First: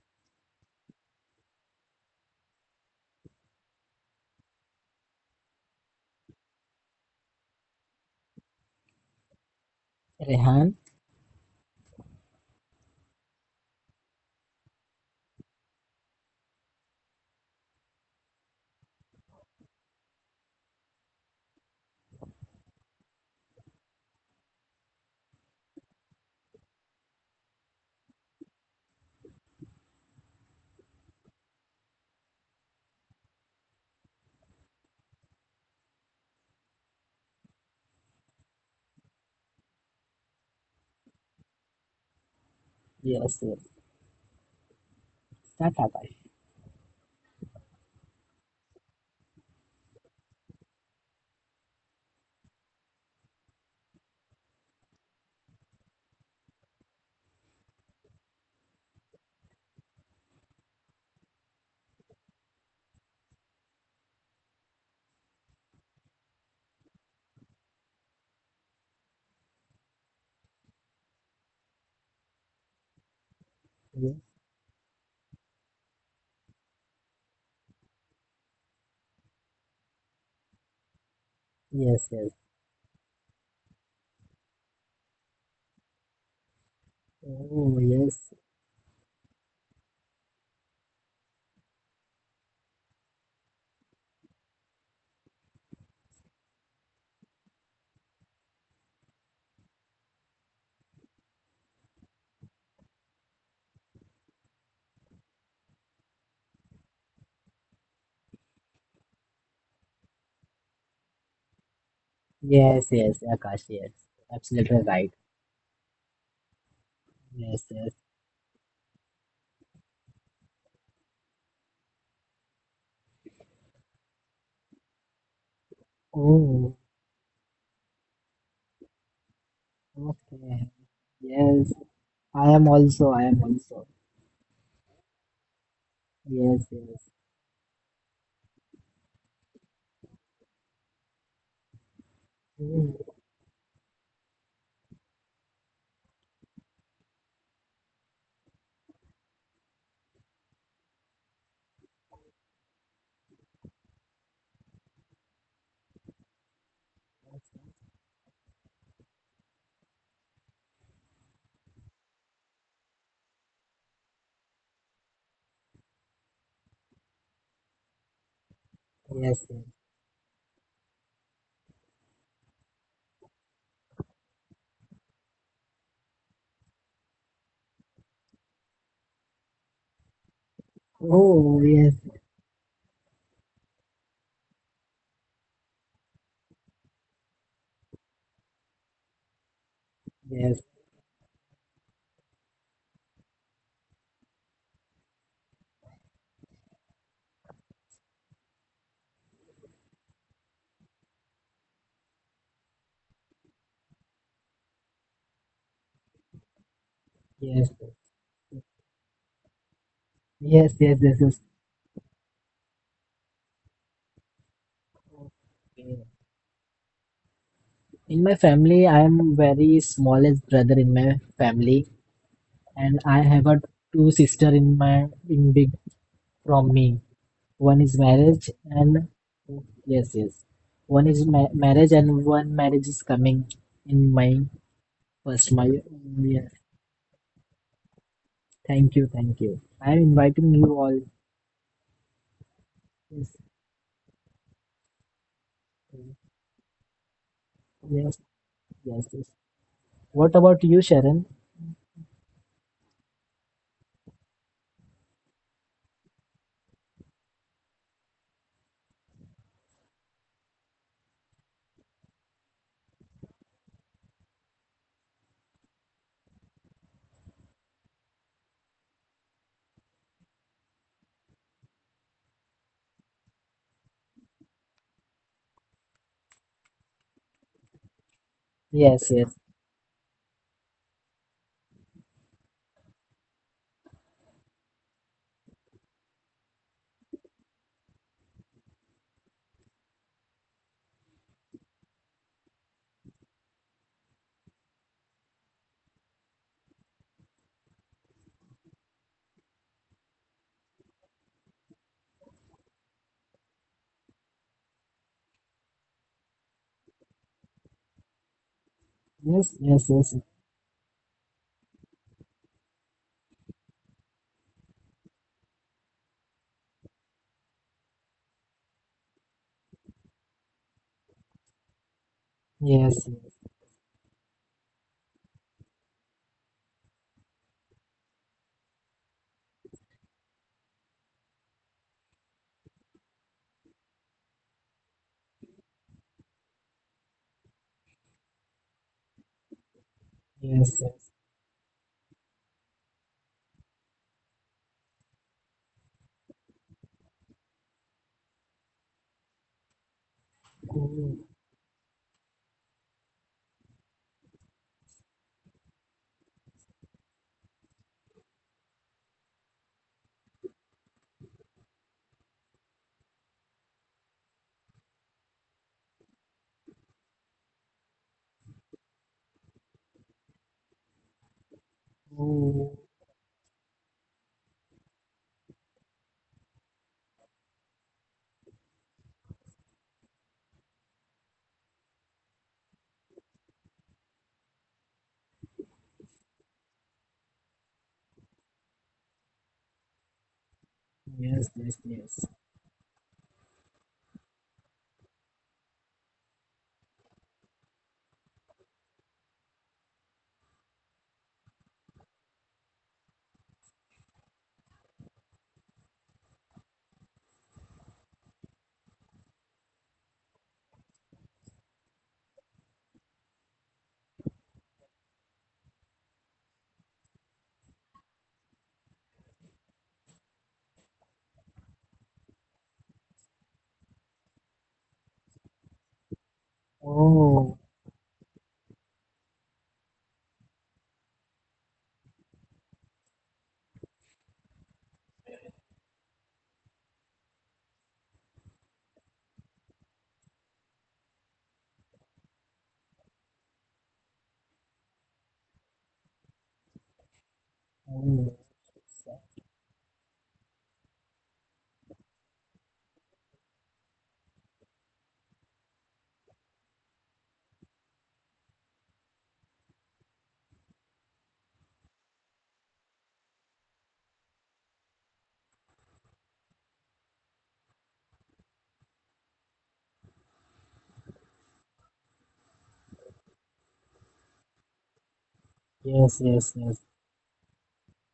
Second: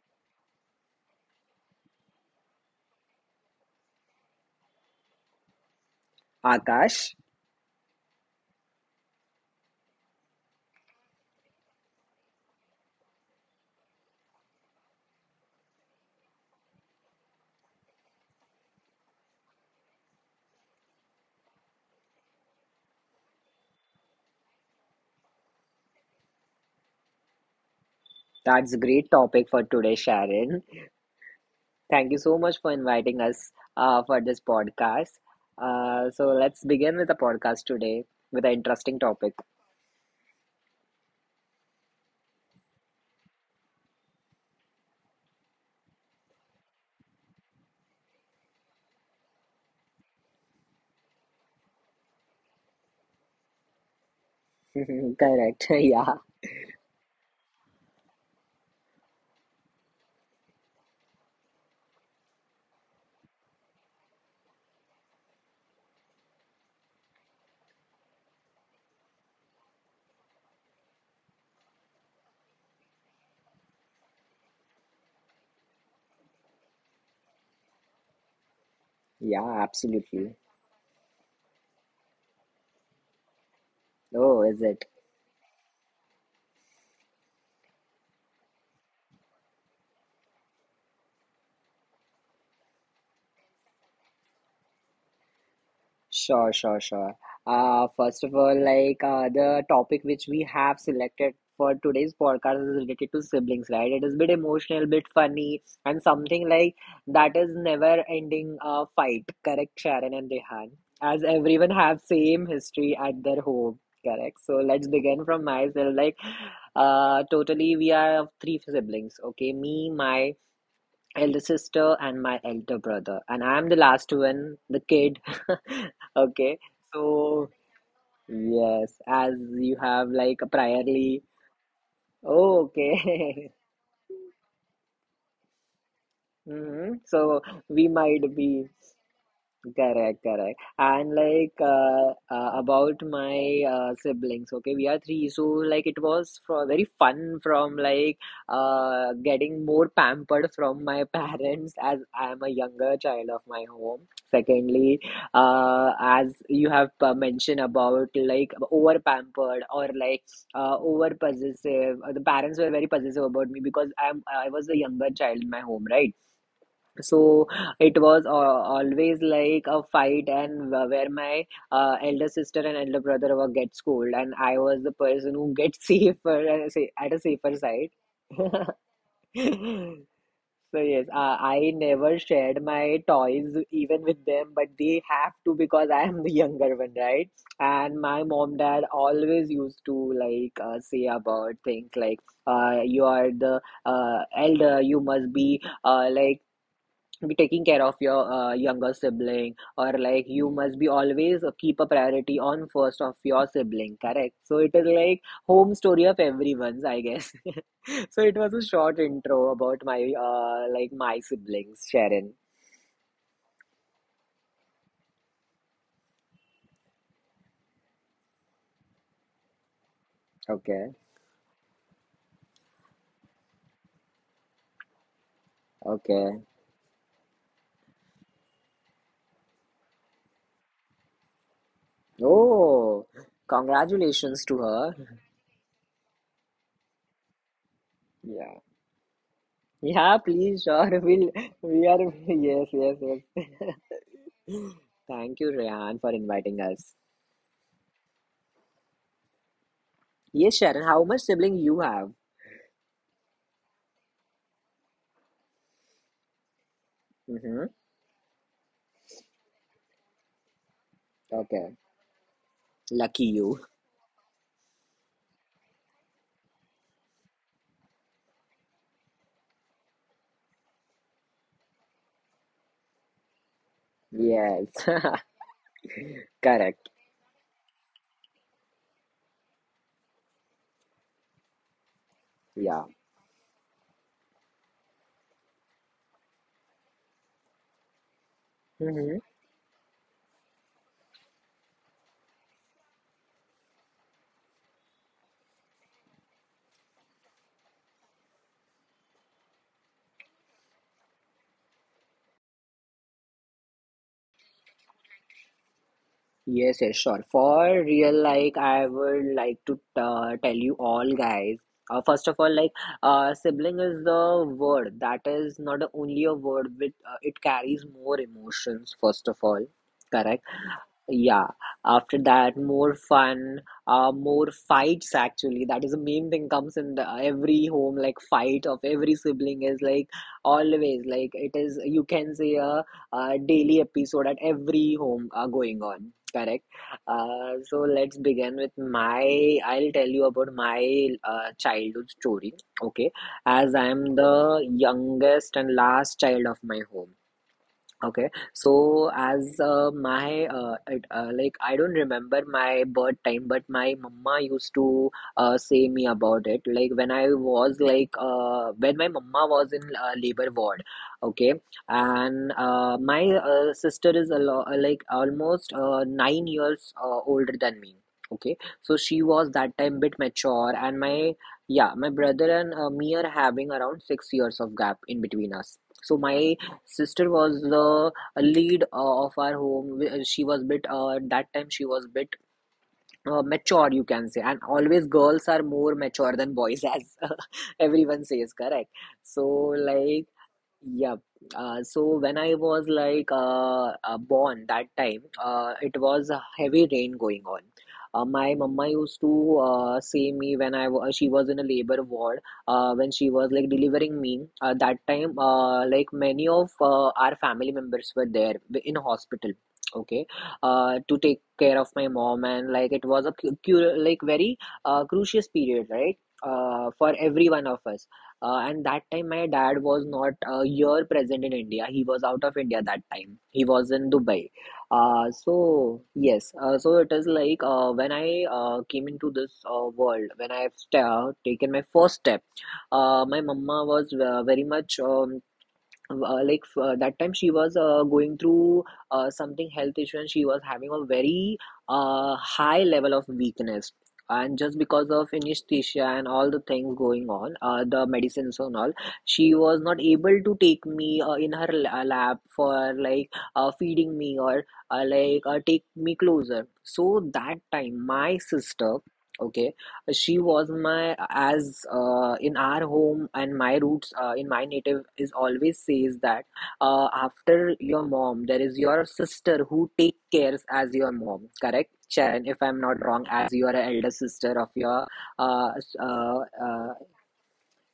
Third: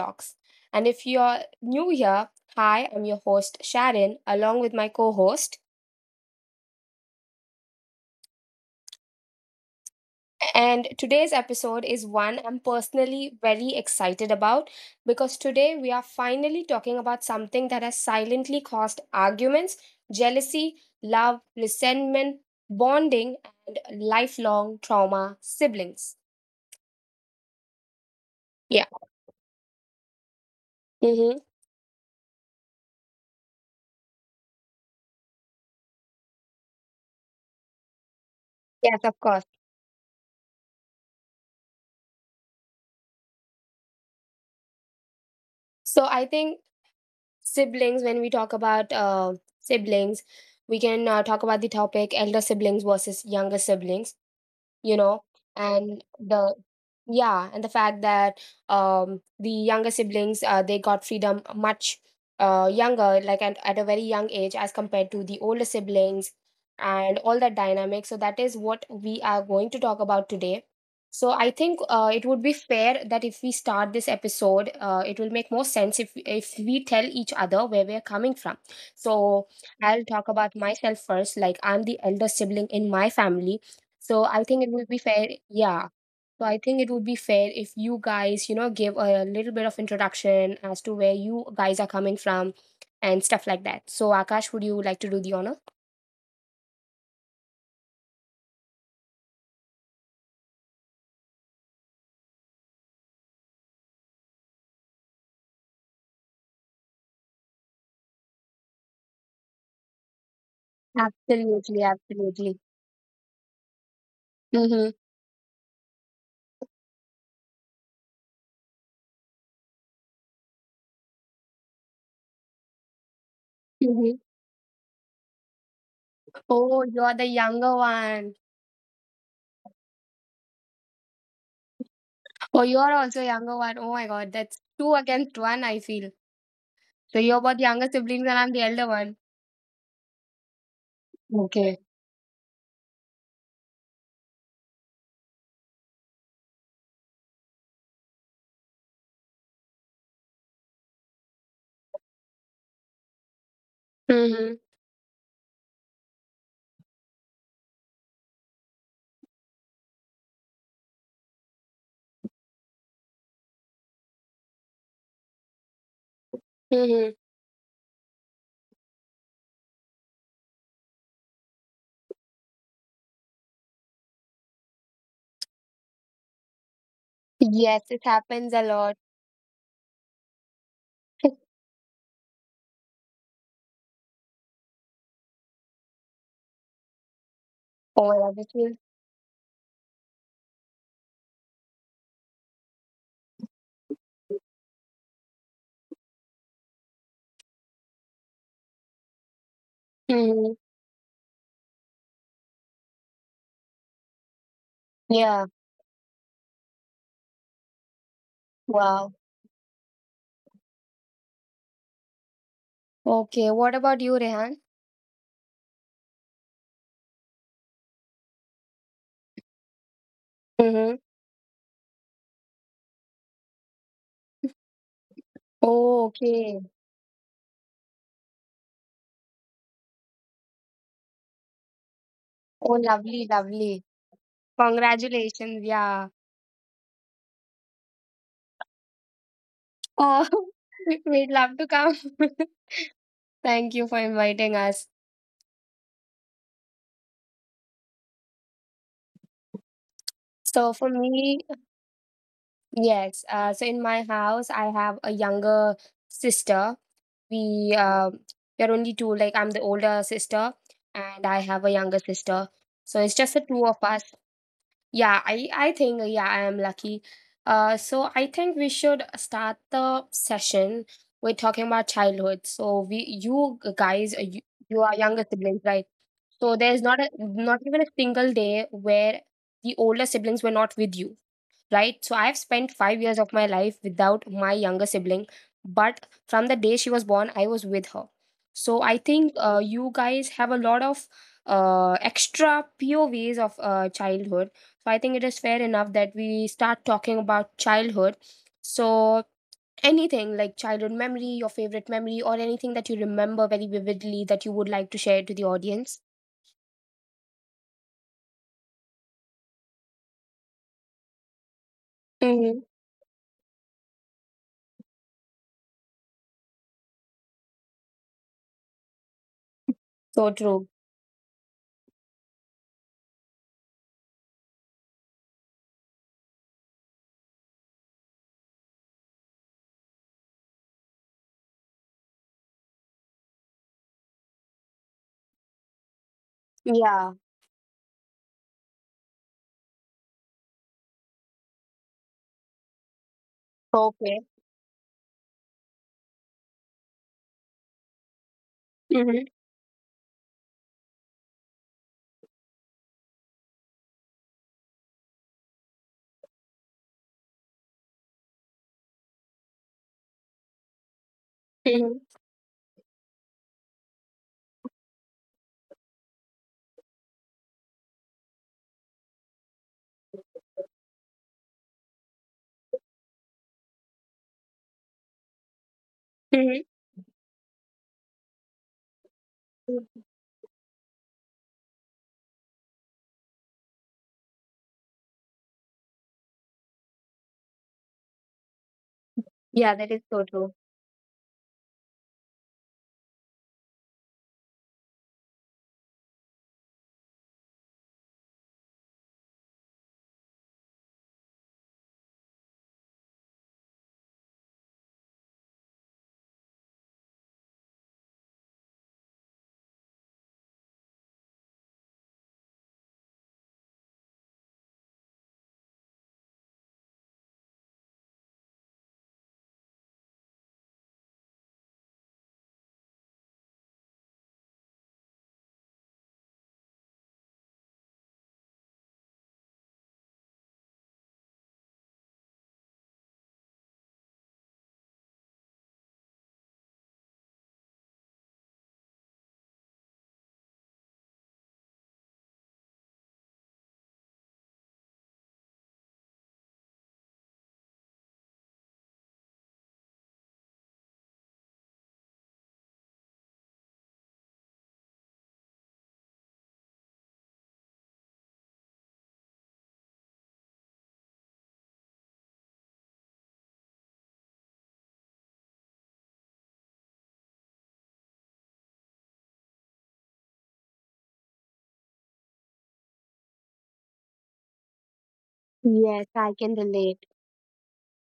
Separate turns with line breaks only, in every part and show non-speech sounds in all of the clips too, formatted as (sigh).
Talks. And if you're new here, hi, I'm your host, Sharon, along with my co host.
Akash,
Rehan,
And today's episode is one I'm personally very excited about because today we are finally talking about something that has silently caused arguments, jealousy, love, resentment, bonding, and lifelong trauma siblings.
that's a
Yeah.
great topic for today, Sharon.
Mm-hmm.
Thank you so much for inviting us for this podcast. So let's begin with the podcast today with an
Yes,
interesting
of
topic.
course.
yes, yes. Tata
So
Akash.
I think siblings when we talk about siblings we can talk about the topic elder siblings versus younger siblings you
(laughs)
know
Correct.
and
(laughs) Yeah.
the yeah and the fact that the younger siblings they got freedom much younger like at a very young age as compared to the older siblings and all that dynamic, so that is what we are going to talk about today. So I think it would be fair that if we start this
Ye-
episode, it will make more sense if we tell each other where we are coming from. So
Yeah,
I'll talk
absolutely.
about myself first. Like, I'm the
Yes,
elder
yes.
sibling in my family, so I
Oh,
think
is
it
it?
would be fair, yeah. So I think it would be fair if
Oh,
you
yes.
guys, you know, give a little bit of introduction as to where you guys are coming from and stuff like that. So Akash, would you like to do the honor?
Sure, sure, sure. First of all, the topic which we have selected for today's podcast is related to siblings, right? It is a bit emotional, bit funny, and something like that is never ending fight. Correct, Sharon and Rehan, as everyone
Absolutely,
have same
absolutely.
Yes,
history at
yes,
their
Akash,
home.
yes.
Correct. So
Absolutely
let's
Mm-hmm.
right.
begin from myself. Like,
Yes,
totally we
yes.
are of three siblings. Okay, me, my elder sister and my elder brother and I'm the last
Mm-hmm.
one the kid. (laughs) Okay,
Oh,
Oh, you're the
so
younger one.
yes, as you have like
okay.
priorly.
Yes. I
Oh,
Oh,
am
you're
also,
also
I am
okay.
younger one.
also.
Oh my God, that's two against one, I feel.
(laughs)
Yes,
Hmm.
yes.
So you're
So
both younger
we
siblings
might
and I'm the
be.
elder one.
Correct, correct. And
Okay.
about
Oh,
my siblings, okay, we are three, so like it was for very fun from like getting more pampered from my (laughs) parents as I am a younger child of my home.
Mm-hmm.
Secondly, as you have mentioned about like over pampered or like over possessive, the parents were very possessive about me because I was the younger child in my home, right?
Mm-hmm.
So it was always
yes, yes.
like a fight, and where my elder sister and elder brother were get schooled, and I was the person who gets (laughs) at a safer
Yes,
side.
it happens a lot.
(laughs) So yes,
Oh,
I
yes,
never shared my toys even with them, but they have to because I am the younger one, right? And
Oh my
my
God, this
mom
feels.
dad always used to
yes,
say about things like you are the elder, you must be like be taking care of your younger sibling or like
Mm-hmm.
you must be always keep a priority on first of your sibling, correct? So it is like
Yeah.
home story of everyone's, I guess. (laughs)
yes,
So it was a short
Wow.
intro about my
yes,
like
yes, yes,
my
yes.
siblings, Sharon.
Okay, what about you, Rehan?
Okay. In my family, I am very smallest brother
Okay,
in
Mm-hmm.
my family, and I have a two sister in my in big
Oh,
okay.
okay.
from me. One is marriage and yes, yes. One is ma marriage and one
Oh,
marriage is
Oh,
lovely,
coming
lovely.
in my
congratulations to her.
first
Congratulations,
my
yeah.
yes.
Yeah,
Thank you, thank you. I am
yeah,
Oh, (laughs)
inviting
please,
you all.
sure. (laughs)
we'd
We'll,
love to
we
come.
are (laughs)
(laughs)
yes, yes,
Yes,
Thank
yes.
you for inviting us.
(laughs) Thank you, Rehan, for inviting us.
yes, yes, yes. What
Yes,
about
So
you,
for
Sharon, how much
Sharon?
me,
sibling you have.
yes. So in my house, I have a younger sister.
Mm-hmm.
We uh, we're only two. Like, I'm the older sister, and I have a
Okay.
younger sister. So it's
Lucky
just the
you.
two of us. Yeah, I think yeah, I am lucky. So I think we should start the session. We're talking about childhood. So we, you guys, you,
Yes.
you are younger
(laughs)
siblings, right? So there's
Correct.
not even a single day
Yes,
where
yes,
the older siblings were not with you, right? So I've spent
Yeah.
5 years of my life without my younger sibling, but from the day she was born, I was with her. So I
Mm-hmm.
think you guys have a lot of extra POVs of childhood. So I think it is fair enough that we start talking about childhood. So anything like childhood memory, your favorite memory, or anything that you remember very vividly that you would like to share to the audience.
Yes, yes, sure. For real, like I would
yes,
like to
yes, yes,
tell you all guys. First of all, sibling is the word that is not only a word, but it carries more emotions. First of all,
So
correct.
true.
Yeah, after that, more
yes, yes,
fun, more fights actually. That is the main thing comes in the, every home, like fight of every sibling is like always like it is you can say a daily episode at every home going on. Correct.
Yeah.
So let's begin with my. I'll tell you about
yes.
my
Yes.
childhood story. Okay, as I am
Okay.
the youngest and last child of my home. Okay, so
Mm-hmm.
Oh,
like I don't remember my birth time, but my mama used to say me about it. Like when I was when my mama was in labor ward, okay,
Mm-hmm.
and my sister is a lo like almost 9 years older than me. Okay, so she was that time bit mature, and my, yeah, my brother and
oh,
me are having around 6 years of gap in between us. So my sister was the lead of our home.
Mm-hmm.
She was bit at that time she was bit mature, you can say, and always girls are more mature than boys, as (laughs) everyone says, correct? So
Yeah, that is so
like,
true.
yeah.
yes, yes,
So
yes.
when I was born that time, it was a heavy rain going on. My mama used to say me when I was she was in a labor ward when she was like delivering me. That time, like many of our family members were there in hospital. Okay, to take care of my mom, and like it was a like very crucial period, right? For every one of us. And that time, my dad was not here present in India. He was out of India that time. He was in Dubai. So it is
Oh,
like when I came into this world, when I've sta taken my first step, my mama was very much like that time she was going through something health issue, and she was having a very high level of weakness, and just because of anesthesia and all the things going on, the
oh,
medicines and all, she was not able to take me in her lab for like feeding me or take me closer. So that time my sister, okay, she was my, as in our home and my roots in my native is always says that after your mom, there is your sister who take cares as your mom, correct? Sharon, if I'm not wrong, as you are an elder sister of your uh,
Yes,
s-
yes,
I
yes,
can
uh,
yes.
relate.
uh,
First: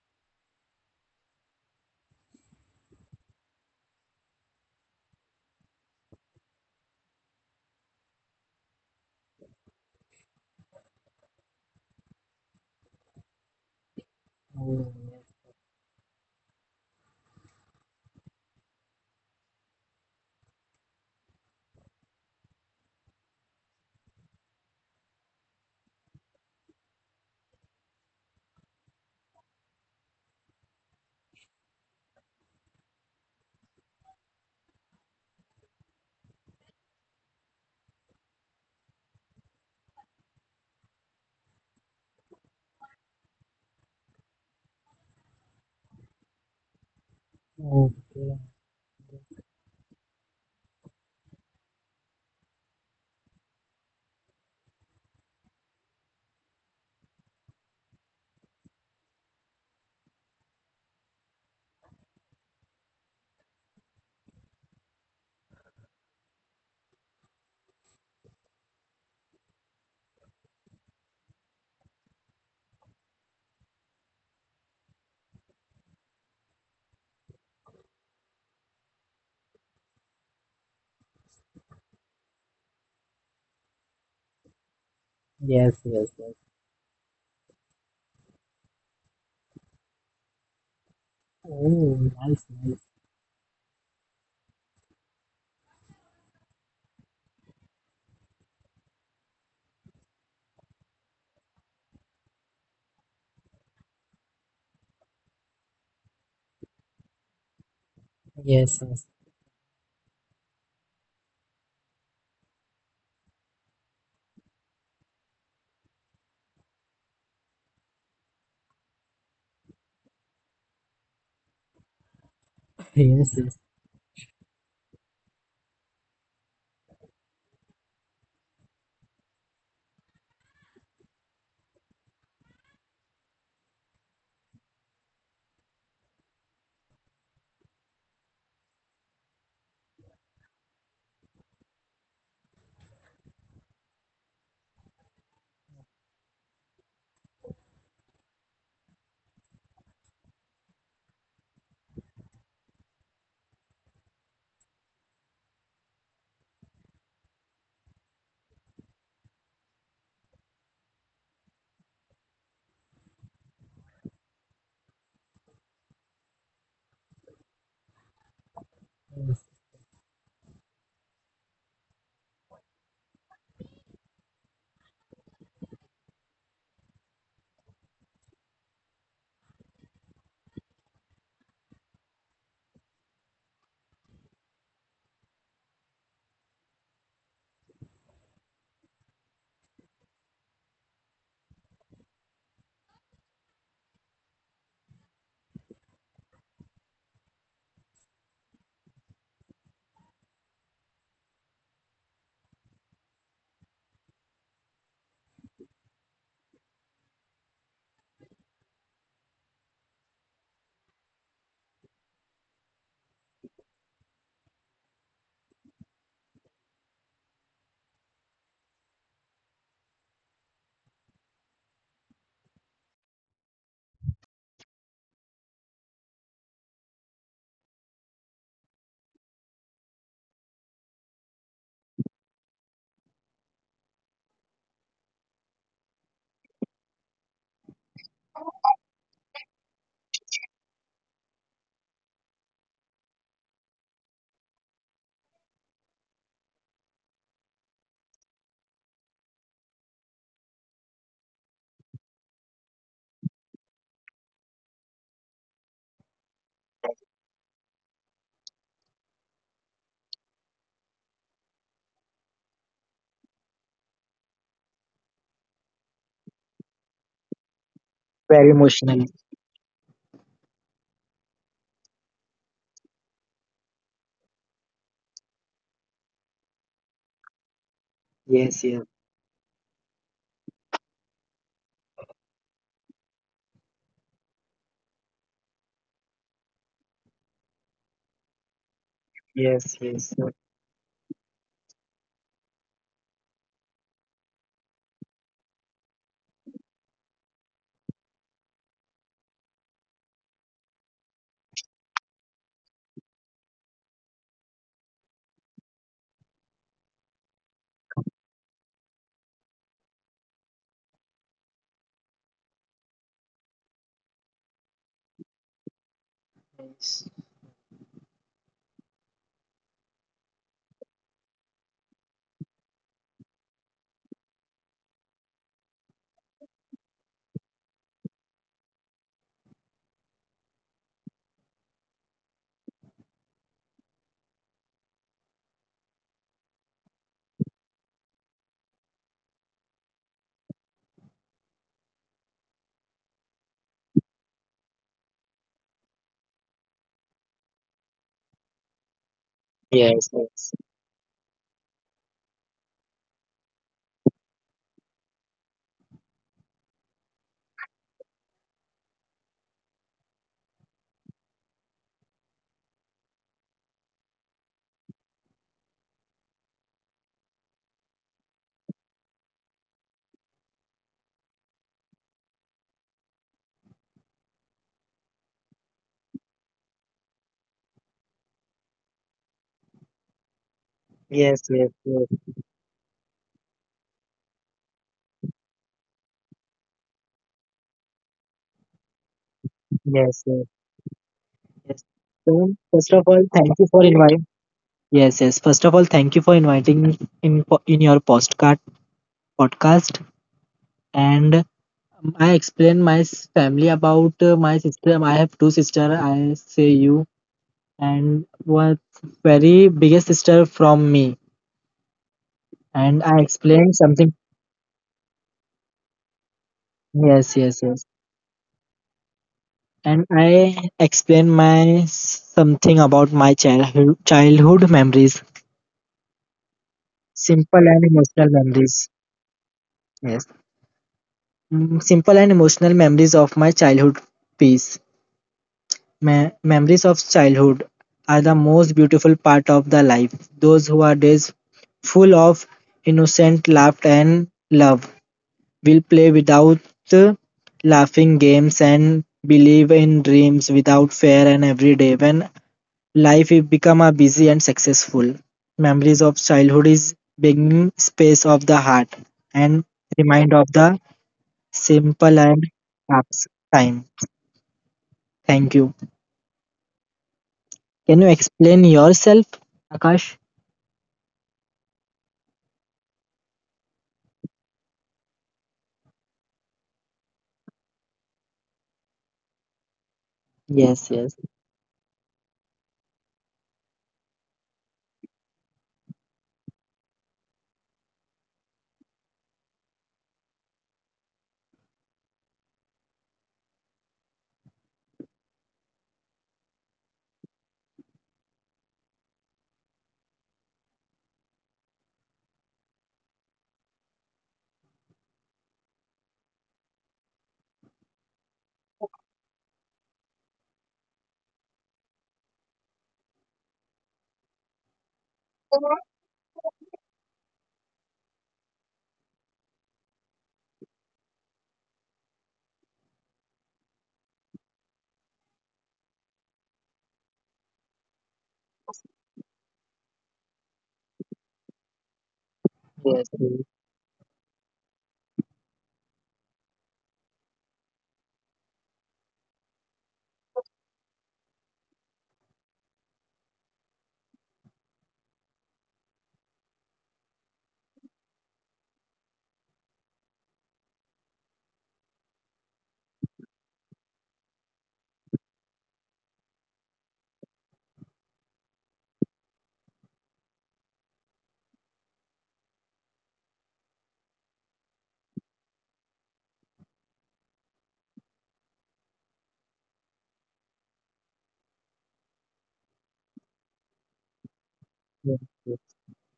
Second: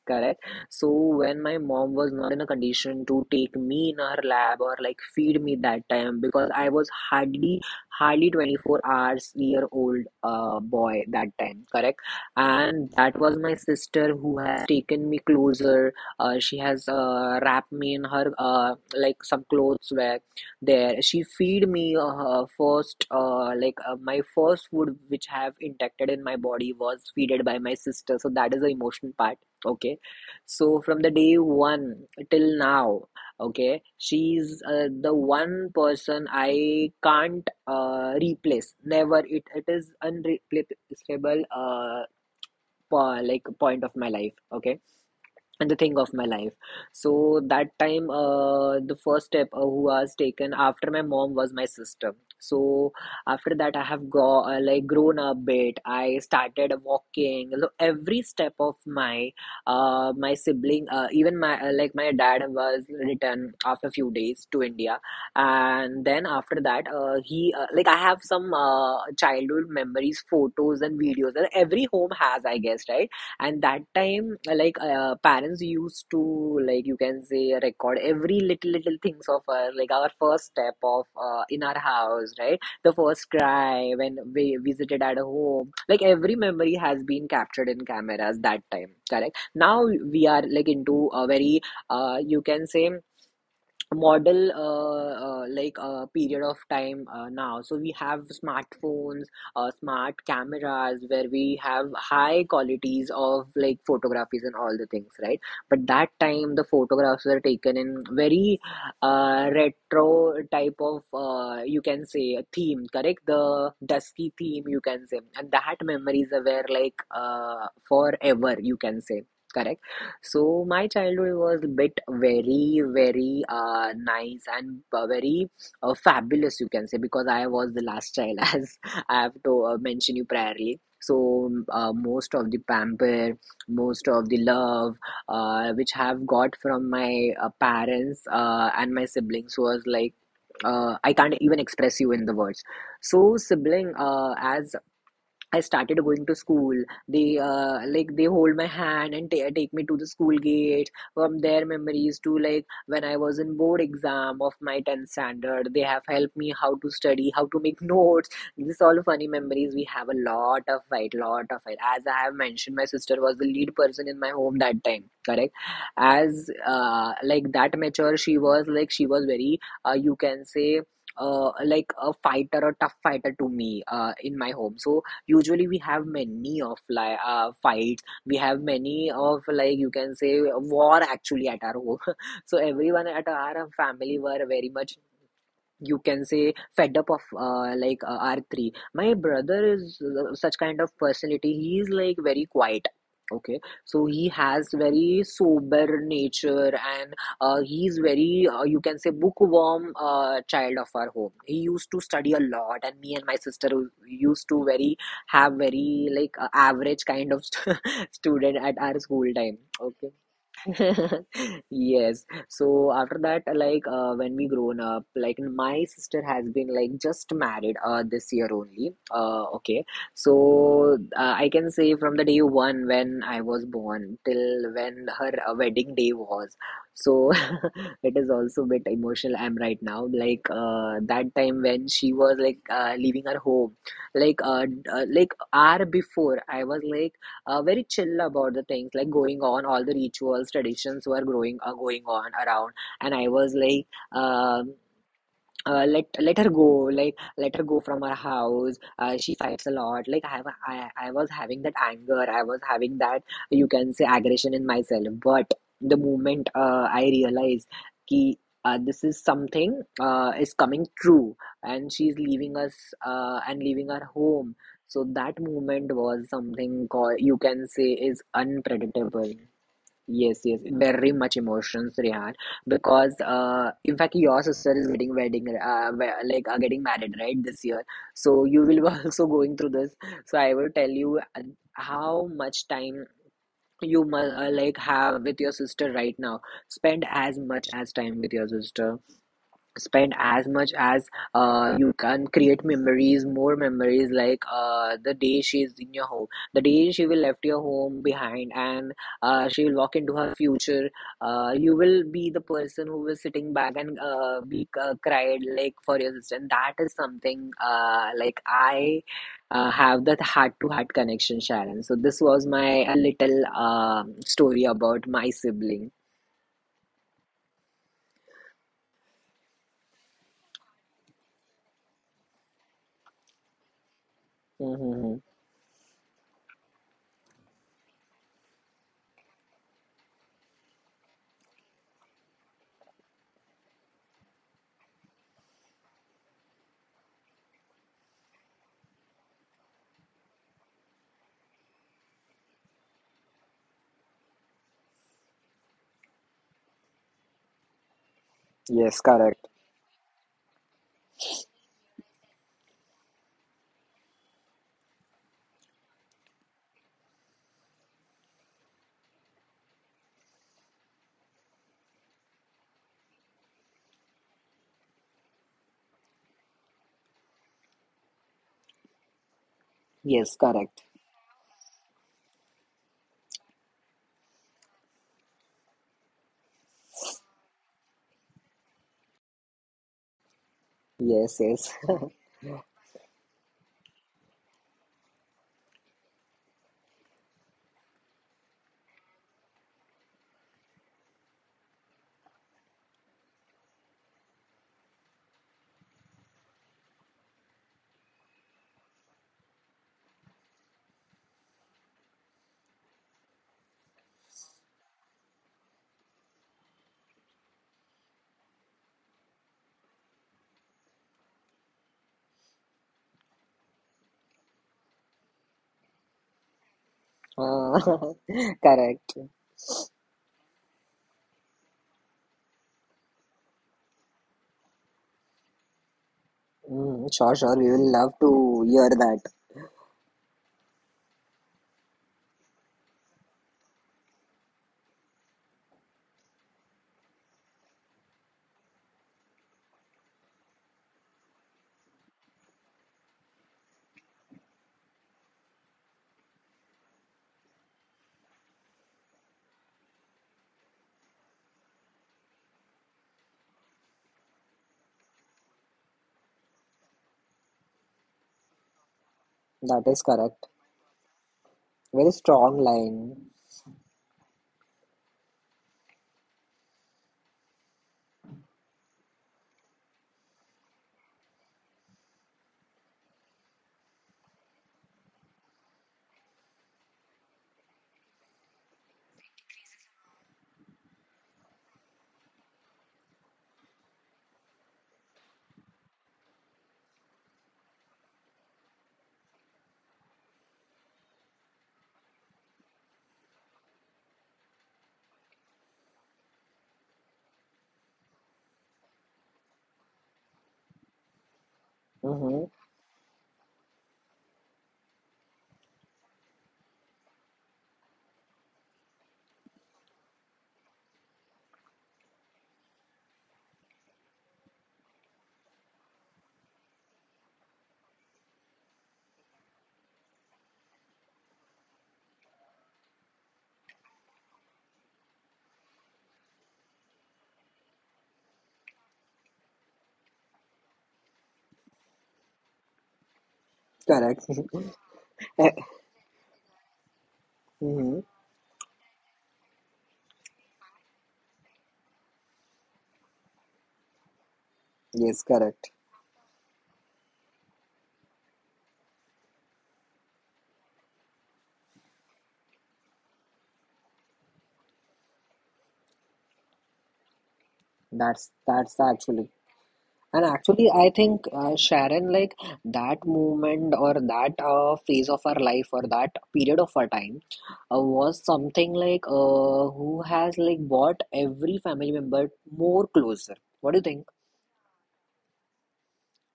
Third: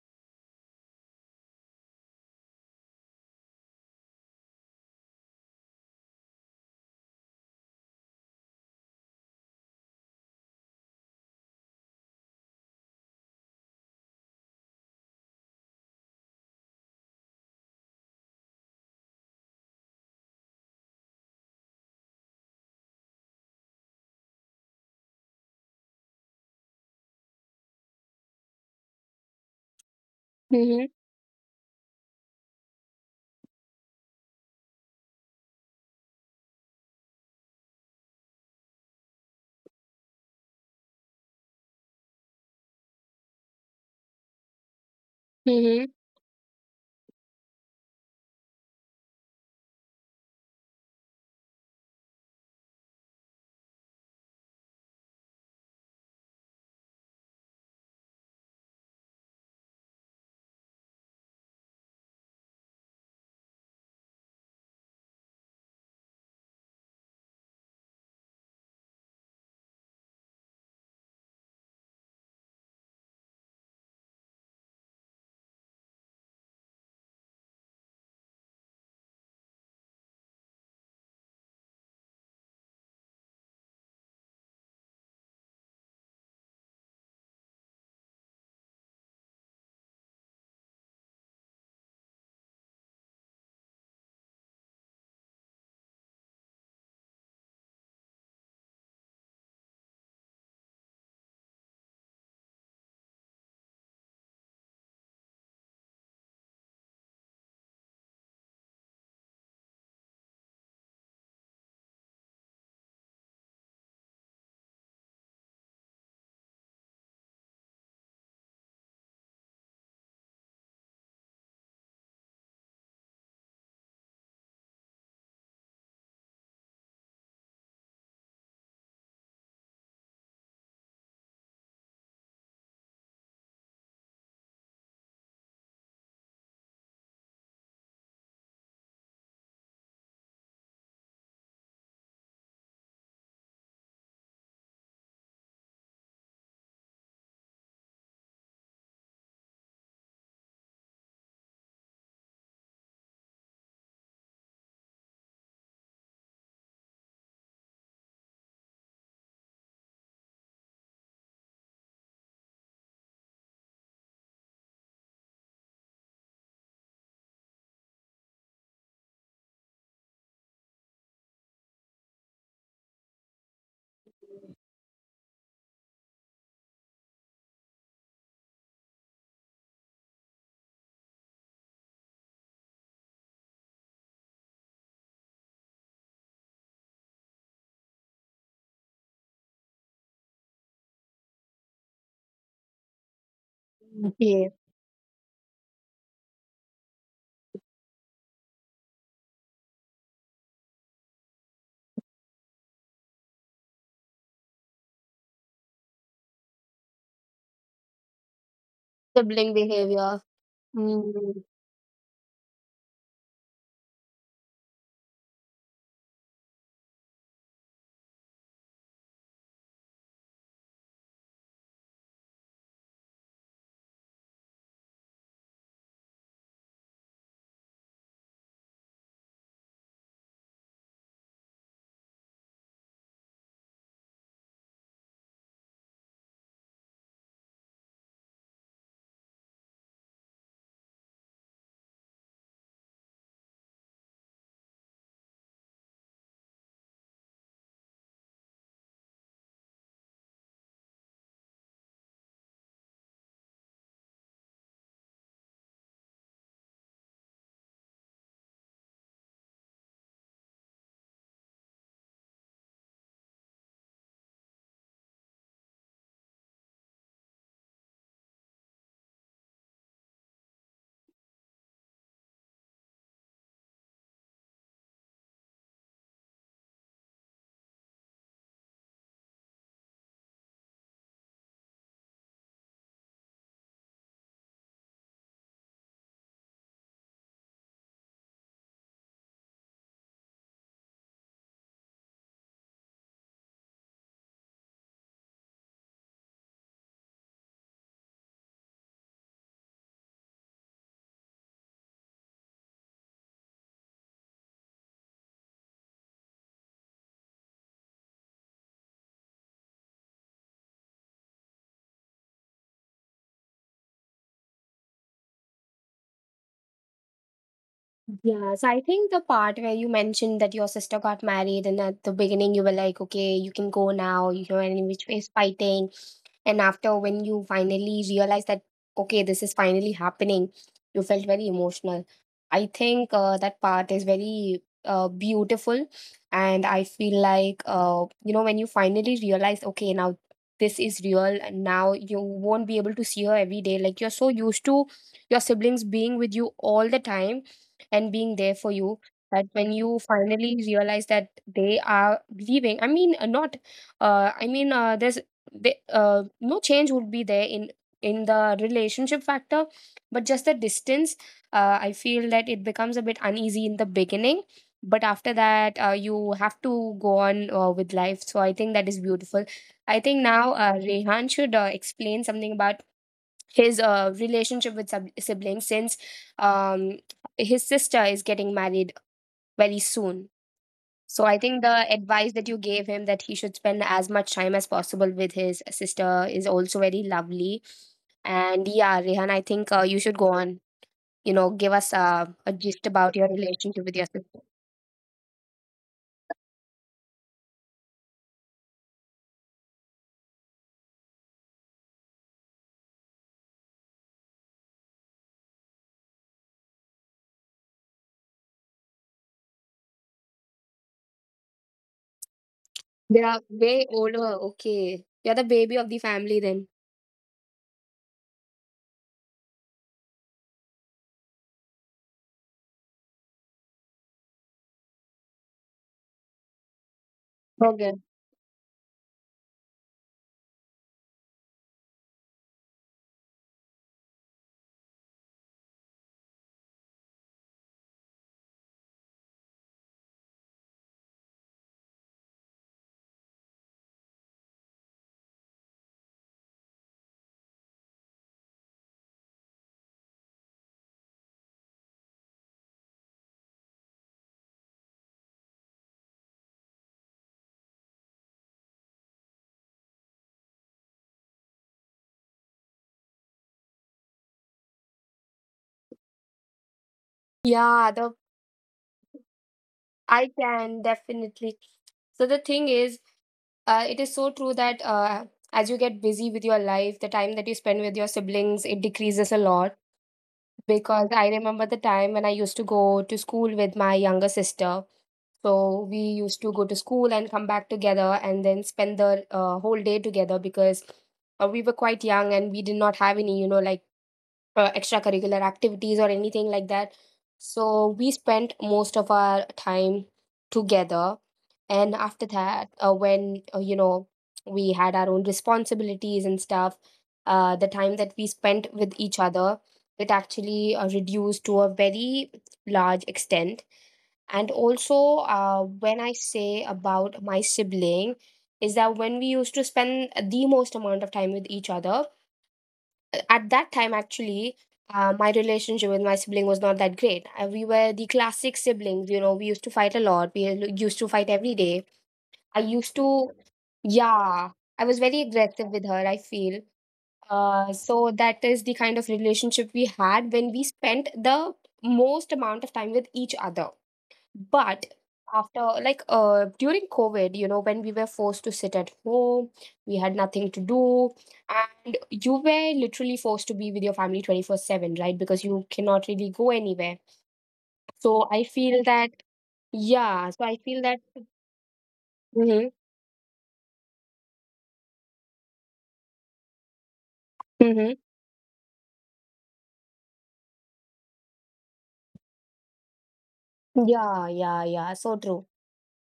correct. So when my mom was not in a condition to take me in her lab or like feed me that time, because I was hardly 24 hours year old boy that time, correct? And that was my sister who has
Oh,
taken me
yes.
closer. She has wrapped me in her like some clothes were there. She feed me her first my first food which have injected in my body was feeded by my sister. So that is the emotional part, okay, so
Mm-hmm.
from the day one till now, okay, she's the one person I can't replace. Never. It is unreplaceable. Like point of my life. Okay, and the thing
Mm-hmm.
of my life. So that time
Okay.
the first step who was taken after my mom was my sister. So after that, I have go like grown up bit, I started walking. So every step of my my sibling, even my like my dad was returned after few days to India, and then after that, he like I have some childhood memories, photos and videos, that every home has, I guess, right? And that time parents used to like you can say record every little little things of our, like our first step of in our house, right? The first cry when we visited at home,
Yes,
like
yes,
every
yes.
memory has been captured in cameras that time, correct? Now we are like into a very
Oh,
you
nice,
can say
nice.
model like a period of time now, so we have smartphones, smart cameras, where we have high qualities of like photographies and all the things, right? But that time the photographs were taken in very
Yes, yes,
retro type of you can say a theme, correct? The dusky theme, you can say, and that memories are where like forever, you can say, correct? So my childhood was bit very,
(laughs)
very
yes, yes.
nice and very fabulous, you can say, because I was the last child, (laughs) as I have to mention you priorly. So most of the pamper, most of the love, which have got from my parents and my siblings was like. I can't even express you in the words. So, sibling, as I started going to school. They like they hold my hand and take me to the school gate. From their memories to like when I was in board exam of my tenth standard, they have helped me how to study, how to make (laughs) notes. This all funny memories. We have a lot of fight, lot of fight. As I have mentioned, my sister was the lead person in my home that time. Correct. As like that mature, she was like she was very you can say. Like a fighter, a tough fighter to me in my home. So usually we have many of fights, we have many of like you can say war actually at our home. (laughs) So everyone at our family were very much you can say fed up of like r3 my brother is such kind of personality, he is like very quiet, okay, so he has
Yes.
very sober nature, and he's very you can say bookworm child of our home. He used to study a lot, and me and my sister used to very have very like average kind of st (laughs) student at our school time,
Sibling
okay.
behavior.
(laughs)
Mm-hmm.
Yes. So after that, when we grown up, like my sister has been like just married this year only. Okay. So I can say from the day one when I was born till when her wedding day was. So (laughs) it is also a bit emotional I'm right now. That time when she was leaving her home, like hour before I was like very chill about the things like going on, all the rituals traditions were growing going on around, and I was like um let her go, like let her go from our house. She fights a lot. Like I was having that anger, I was having that, you can say, aggression in myself. But the moment I realized ki this is something is coming true and she's leaving us and leaving our home, so that moment was something called, you can say, is
Very emotional.
unpredictable. Yes, yes, very much emotions, Rehan. Because, in fact, your sister is getting wedding, like are getting married, right, this year. So you
Yes,
will be
yes,
(laughs) also going through this. So I will tell you how much time you must like have with your sister right now. Spend as much as time with your sister,
yes, yes,
spend
yes,
as much as you can, create memories, more memories, the day she's in your home, the day she will left your home behind and she will walk into her future. You will be the person who was sitting back and be cried like for your sister, and that is something like I have that heart to heart connection, Sharon. So this was my little story about my sibling.
Yes, I think the part where you mentioned that your sister got married, and at the beginning you were like, okay, you can go now, you know, and which
Mm-hmm.
is fighting. And after when you finally realized that, okay, this is finally happening, you felt very emotional. I think that part is very beautiful. And I feel like, you know, when you finally realize, okay, now this is real, and now you won't be able to see her every day. Like, you're so used to your siblings being with you all the time and being there for
Yes,
you,
correct.
that when you
yes, yes,
finally realize that they are leaving, I mean not I mean there's they, no change would be there in the relationship factor, but just the distance. I feel that it becomes a bit uneasy in the beginning, but after that you have to go on with life, so I think that is beautiful. I think
Yes,
now
correct.
Rehan should explain something about his relationship with siblings, since um, his sister is getting married very soon. So
Yes,
yes,
I think
yes,
yes.
the
yes,
(laughs)
advice that you gave him that he should spend as much time as possible with his sister is also very lovely. And yeah, Rehan, I think you
yes.
should go
Yes.
on. You know, give
Yes.
us
So
a gist
first of
about
all,
your
thank you for
relationship with your
inviting.
sister.
Yes, yes. First of all, thank you for inviting me in in your postcard podcast. And I explained my family about my sister. I have two sister. I say you and one very biggest sister from me. And I
They are
explained
way
something.
older. Okay, you're the baby of the family then.
Yes, yes, yes.
Uh, (laughs) correct.
And I explain my something about my childhood memories,
Mm, sure, sure. We
simple
will
and
love
Okay.
emotional
to hear
memories.
that.
Yes, mm, simple and emotional memories of my childhood peace. Memories of childhood are the most beautiful part of the life. Those who are days full of innocent laughter and love will play without uh, laughing games and believe in dreams without fear and every day when life is become a busy and successful. Memories of childhood is beginning space of the heart and
That is
remind
correct.
of the
Very
simple
strong
and
line.
ups time. Thank you.
Yeah,
Can you
the
explain yourself, Akash?
I can definitely. So the thing is, uh, it is so true that as you get busy with your life, the time that you spend with your siblings, it decreases a lot.
Yes,
Because
yes,
I remember the time when I used to go to school with my younger sister. So we used to go to school and come back together and then spend the whole day together, because we were quite young and we did not have any, you know, like extracurricular activities or anything like that. So we spent most of our time together, and
Mm-hmm.
after that when you know, we had our own responsibilities and stuff, the time that we spent with each other, it actually reduced to a very large extent. And also, when I say about my sibling, is that when we used to spend the most amount of time with each other, at that time, actually, my relationship with my sibling was not that great. We were the classic siblings, you know, we used to fight a lot, we used to fight every day. I used
yes, yes,
to,
Correct.
yeah, I was very aggressive with her, I feel.
(laughs) Mm-hmm.
So that is the kind of relationship we had when we spent the most amount of time with each other. But
Yes, correct.
after, like, during COVID, you know, when we were forced to sit at home, we had nothing to do, and you were literally forced to be with your family 24/7, right? Because you cannot really go anywhere. So I
That's
feel
actually.
that,
And
yeah, so
actually,
I
I
feel
think
that.
Sharon, like
Mm-hmm.
that moment or that phase of her life or that period of her time
Mm-hmm.
was something like who has like brought every family member more closer. What do you think?
Yeah, yeah, yeah.
yes.
So true.
Yes.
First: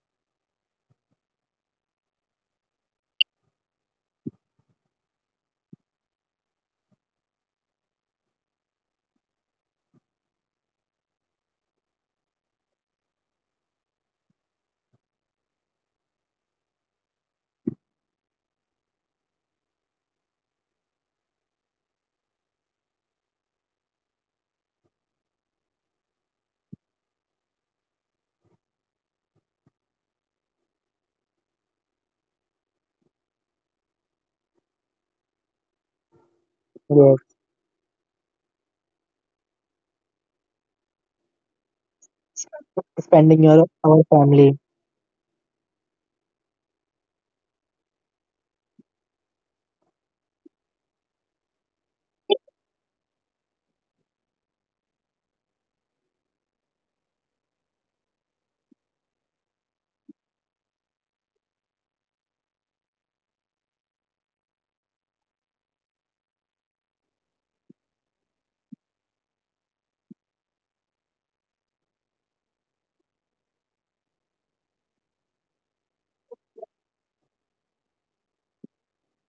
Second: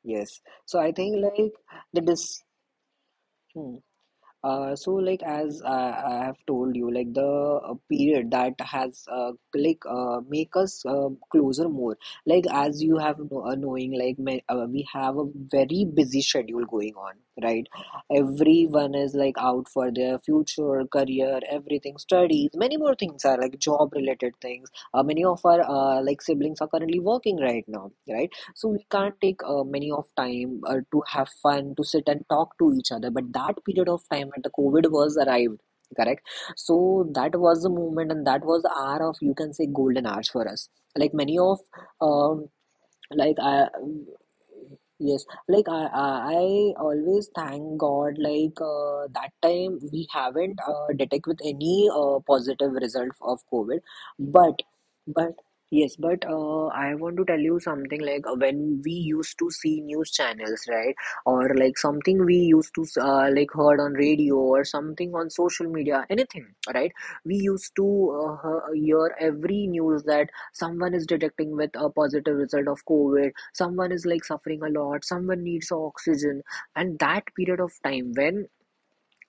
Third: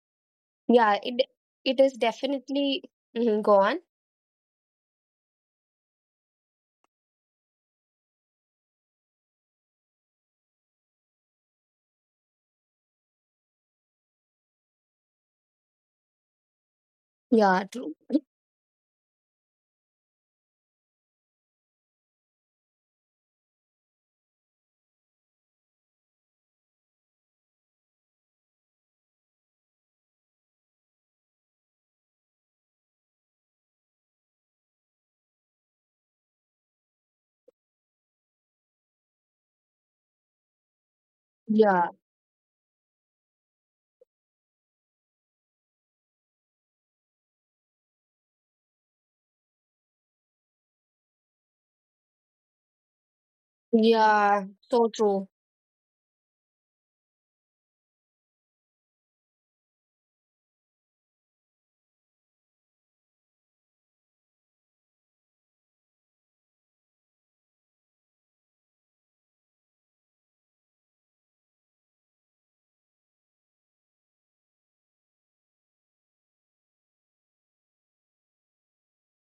Yes. So I
Yeah,
think
it
like
it is
the dis,
definitely Mhm, go
hmm.
on.
So like as I have told you like the period that has make us closer more, like as you have no, knowing like me, we have a very busy schedule going on,
Yeah,
right?
true.
Everyone is like out for their future, career, everything, studies, many more things are like job related things. Many of our like siblings are currently working right now, right? So we can't take many of time to have fun, to sit and talk to each other. But that period of time when the COVID was arrived, correct, so
Yes.
that was the moment and that was the hour of, you can say, golden hours for us. Like many of
Yeah,
um, like
Spending your
I
our family.
yes like I always thank God like that time we haven't detect with any positive result of COVID.
yeah.
but
So true.
but yes, but I want to tell you something, like when we used to see news channels, right, or like something we used to like heard on radio or something on social media, anything, right, we used to hear every news that someone is detecting with a positive result of COVID, someone is like suffering a lot, someone needs oxygen. And that period of time when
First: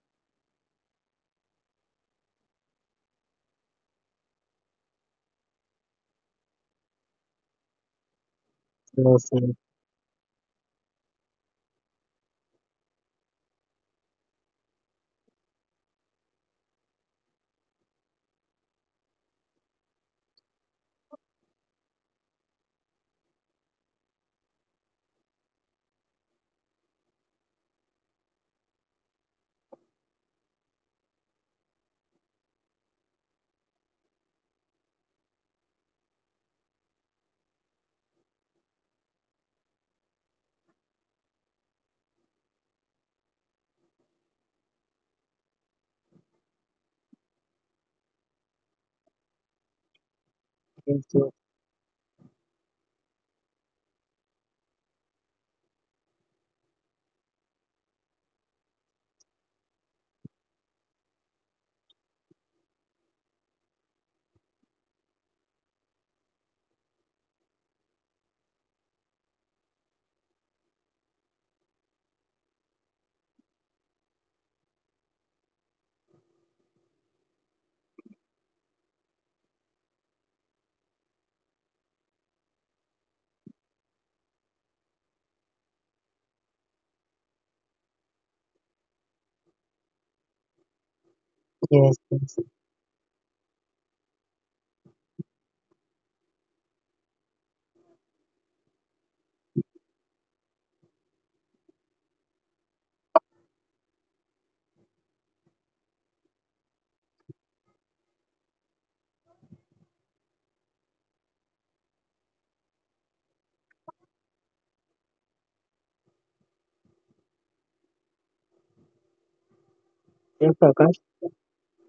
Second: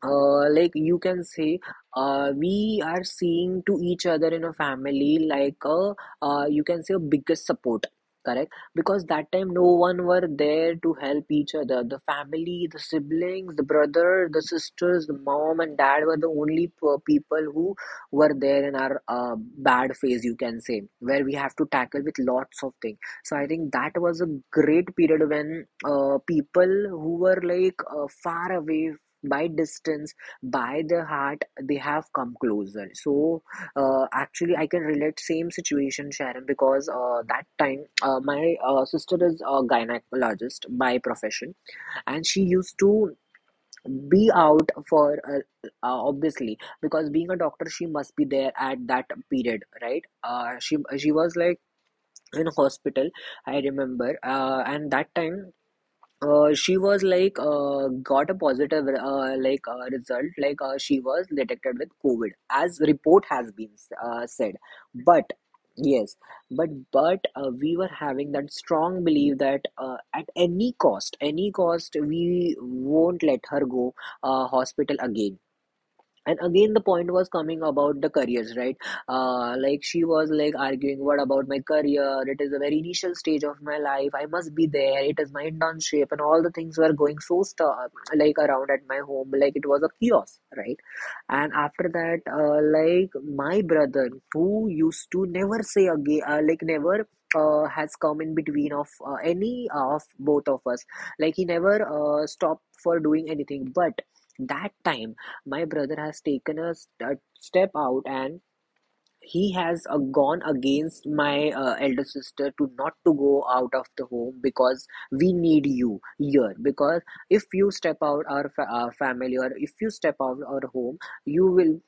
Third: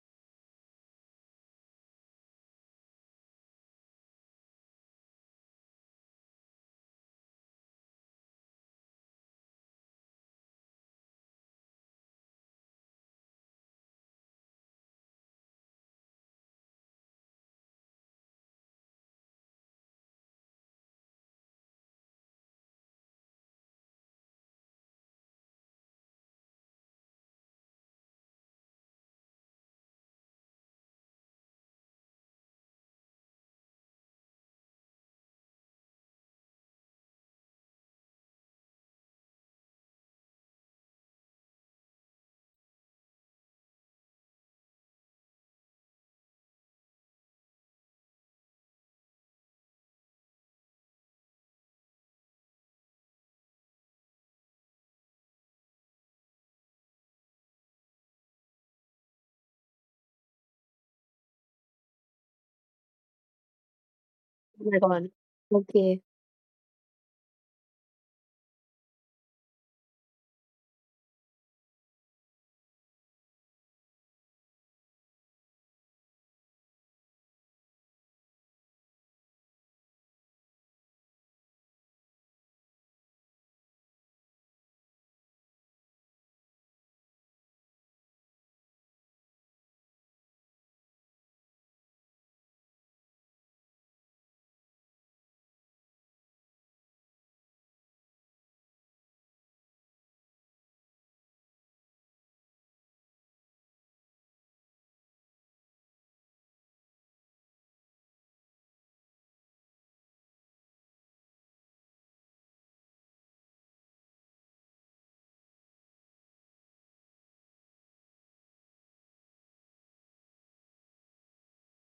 like you can say we are seeing to each other in a family, like a you can say a biggest support, correct, because
Yes,
that time
yes,
no one were there to help each other. The family, the siblings, the brother, the sisters, the mom and dad were the only po- people who were there in our bad phase, you can say, where we have to tackle with lots of things. So I think that was a great period when people who were like far away by distance, by the heart, they have come closer. So actually I can relate same situation, Sharon, because that time my sister is a gynecologist by profession. And she used to be out for obviously, because being a doctor, she must be there at that period, right? She
yes,
she was like in hospital, I remember. And that time she was like got a positive result, like she was detected with COVID, as report has been said.
Oh my God.
But
Okay.
yes, but we were having that strong belief that at any cost, any cost, we won't let her go hospital again. And again the point was coming about the careers, right? Like she was like arguing, what about my career, it is a very initial stage of my life, I must be there, it is my internship, and all the things were going so like around at my home, like it was a chaos, right? And after
yes,
that,
yes,
like my brother, who used to never say again, like never has come in between of any of both of us, like he never stopped for doing anything. But that time, my brother has taken a step out, and he has gone against my elder sister to not to go out of the home, because we need you here, because if you step out our, our family, or if you step out
yes,
our home,
Akash.
you will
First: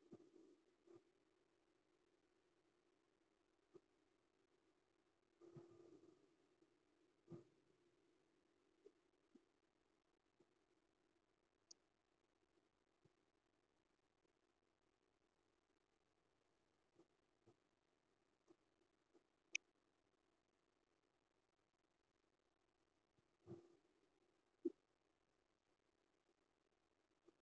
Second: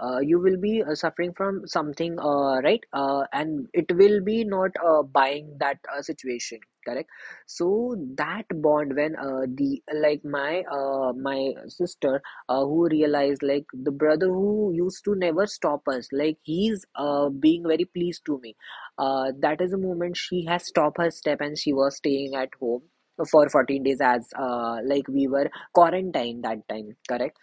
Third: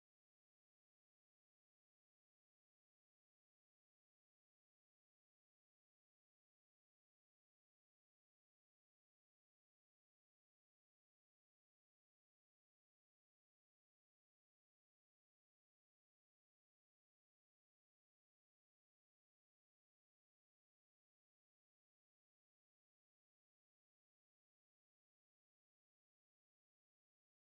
you will be suffering from something, right, and it will be not buying that situation, correct. So that bond, when the like my my sister who realized, like the brother who used to never stop us, like he's being very pleased to me, that is a moment she has stopped her step, and she was staying at home for 14 days, as like we were quarantined that time, correct.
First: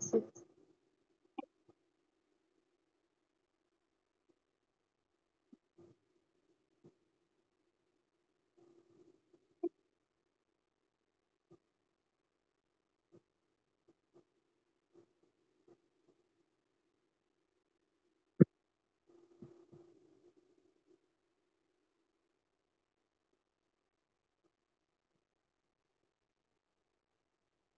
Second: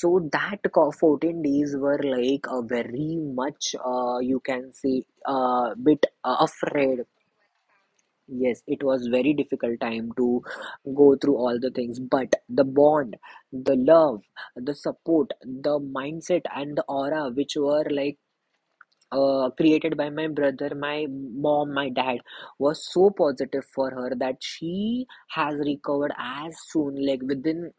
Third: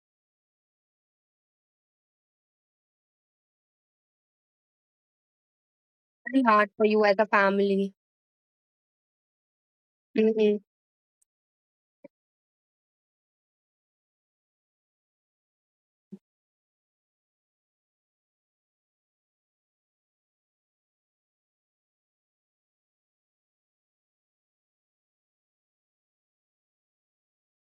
So that 14 days were like a very much, you can say, a bit
Very hard for
afraid.
you as a family.
Yes, it was very difficult time to
Mm-hmm.
go through all the things, but the bond, the love, the support, the mindset, and the aura which were like created by my brother, my mom, my dad, was so positive for her that she has recovered as soon, like within